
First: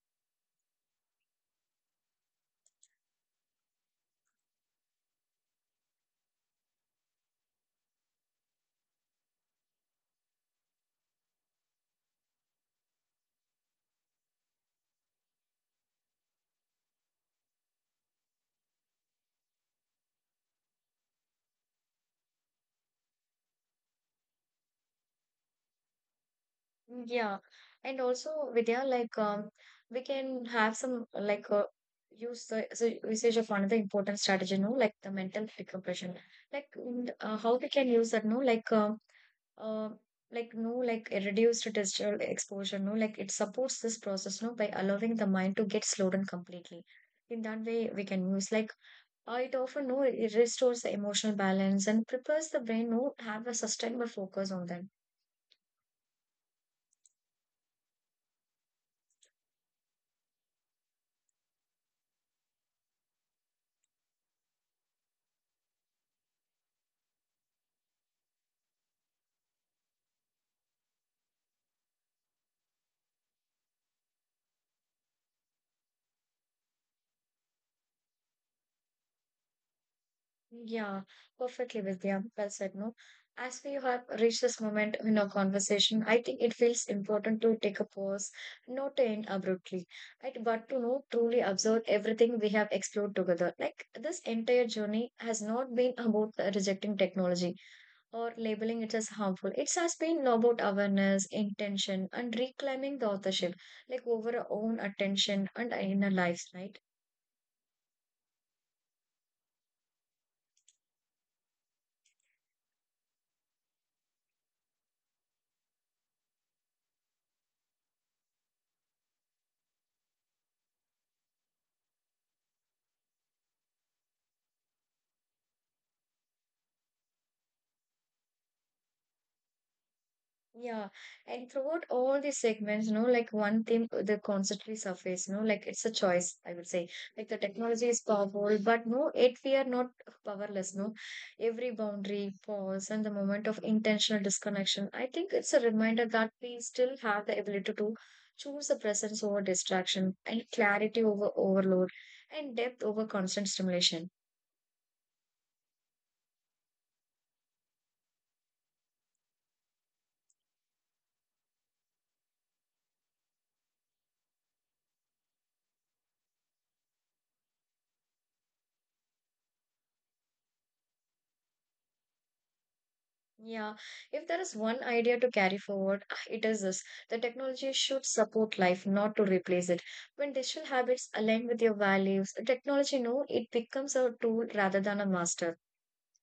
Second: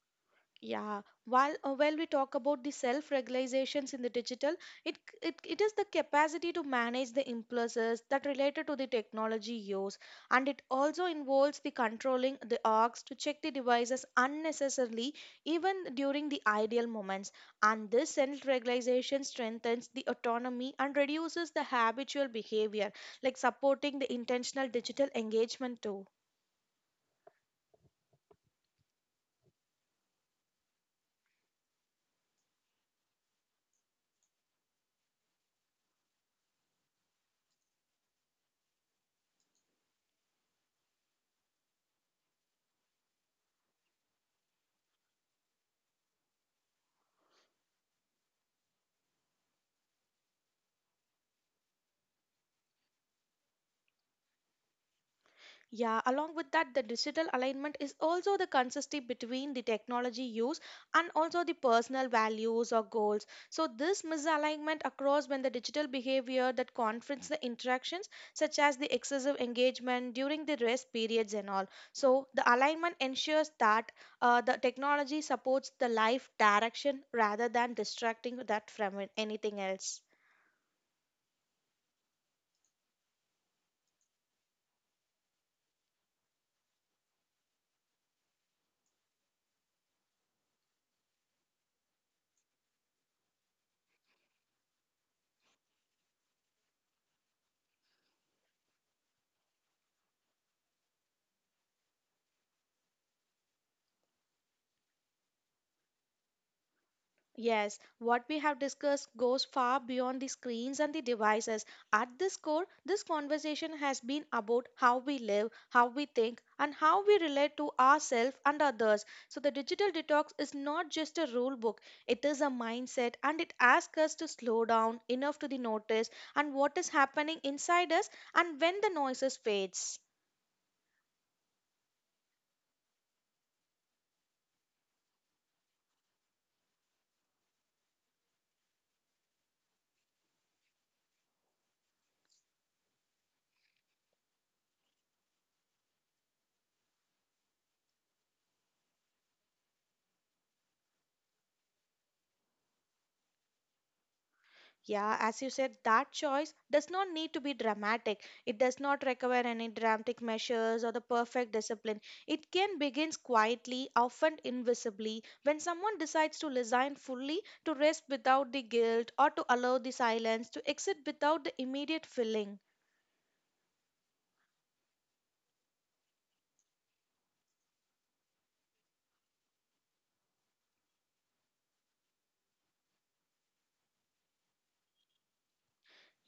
S2: Yeah, while we talk about the self-regulations in the digital, it, c- it is the capacity to manage the impulses that related to the technology use, and it also involves the controlling the orgs to check the devices unnecessarily, even during the ideal moments. And this self-regulation strengthens the autonomy and reduces the habitual behavior, like supporting the intentional digital engagement too.
S1: Yeah, and also, Vidya, like we can have some like use the so usage of another important strategy, no, like the mental decompression, like how we can use that no like uh, like no like a reduced digital exposure, no, like it supports this process no by allowing the mind to get slowed down completely. In that way we can use like it often no it restores the emotional balance and prepares the brain no have a sustainable focus on them.
S2: Yeah, along with that, the digital alignment is also the consistency between the technology use and also the personal values or goals. So, this misalignment occurs when the digital behavior that confronts the interactions, such as the excessive engagement during the rest periods and all. So, the alignment ensures that the technology supports the life direction rather than distracting that from anything else.
S1: Yeah, perfectly, Vidya. Well said, no? As we have reached this moment in our conversation, I think it feels important to take a pause, not to end abruptly, right? But to know, truly observe everything we have explored together. Like this entire journey has not been about rejecting technology or labeling it as harmful. It has been about awareness, intention, and reclaiming the authorship, like over our own attention and our inner lives, right?
S2: Yes, what we have discussed goes far beyond the screens and the devices. At this core, this conversation has been about how we live, how we think, and how we relate to ourselves and others. So, the digital detox is not just a rule book, it is a mindset and it asks us to slow down enough to the notice and what is happening inside us and when the noises fades.
S1: Yeah, and throughout all these segments, you know, like one theme the constantly surface, you know, like it's a choice, I would say. Like the technology is powerful, but no, it we are not powerless, no. Every boundary, pause, and the moment of intentional disconnection, I think it's a reminder that we still have the ability to choose the presence over distraction, and clarity over overload, and depth over constant stimulation.
S2: Yeah, as you said, that choice does not need to be dramatic. It does not require any dramatic measures or the perfect discipline. It can begin quietly, often invisibly, when someone decides to resign fully, to rest without the guilt, or to allow the silence, to exit without the immediate feeling.
S1: Yeah, if there is one idea to carry forward, [SIGHS] it is this. The technology should support life, not to replace it. When digital habits align with your values, technology, no, it becomes a tool rather than a master.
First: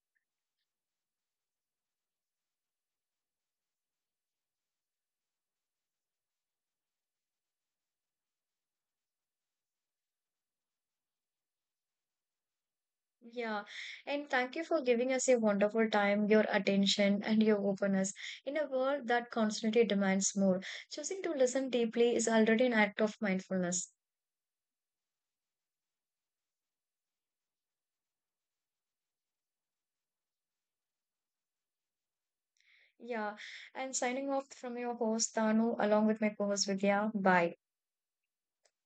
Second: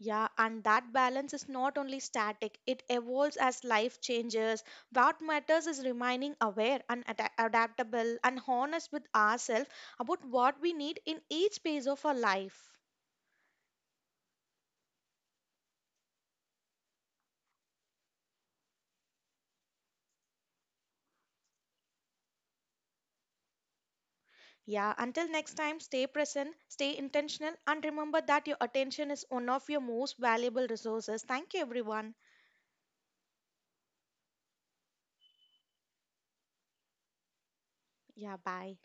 S2: Yeah, and that balance is not only static, it evolves as life changes. What matters is remaining aware and adaptable and honest with ourselves about what we need in each phase of our life.
S1: Yeah, and thank you for giving us a wonderful time, your attention, and your openness. In a world that constantly demands more, choosing to listen deeply is already an act of mindfulness.
S2: Yeah, until next time, stay present, stay intentional, and remember that your attention is one of your most valuable resources. Thank you, everyone.
S1: Yeah, and signing off from your host, Tanu, along with my co host, Vidya. Bye.
S2: Yeah, bye.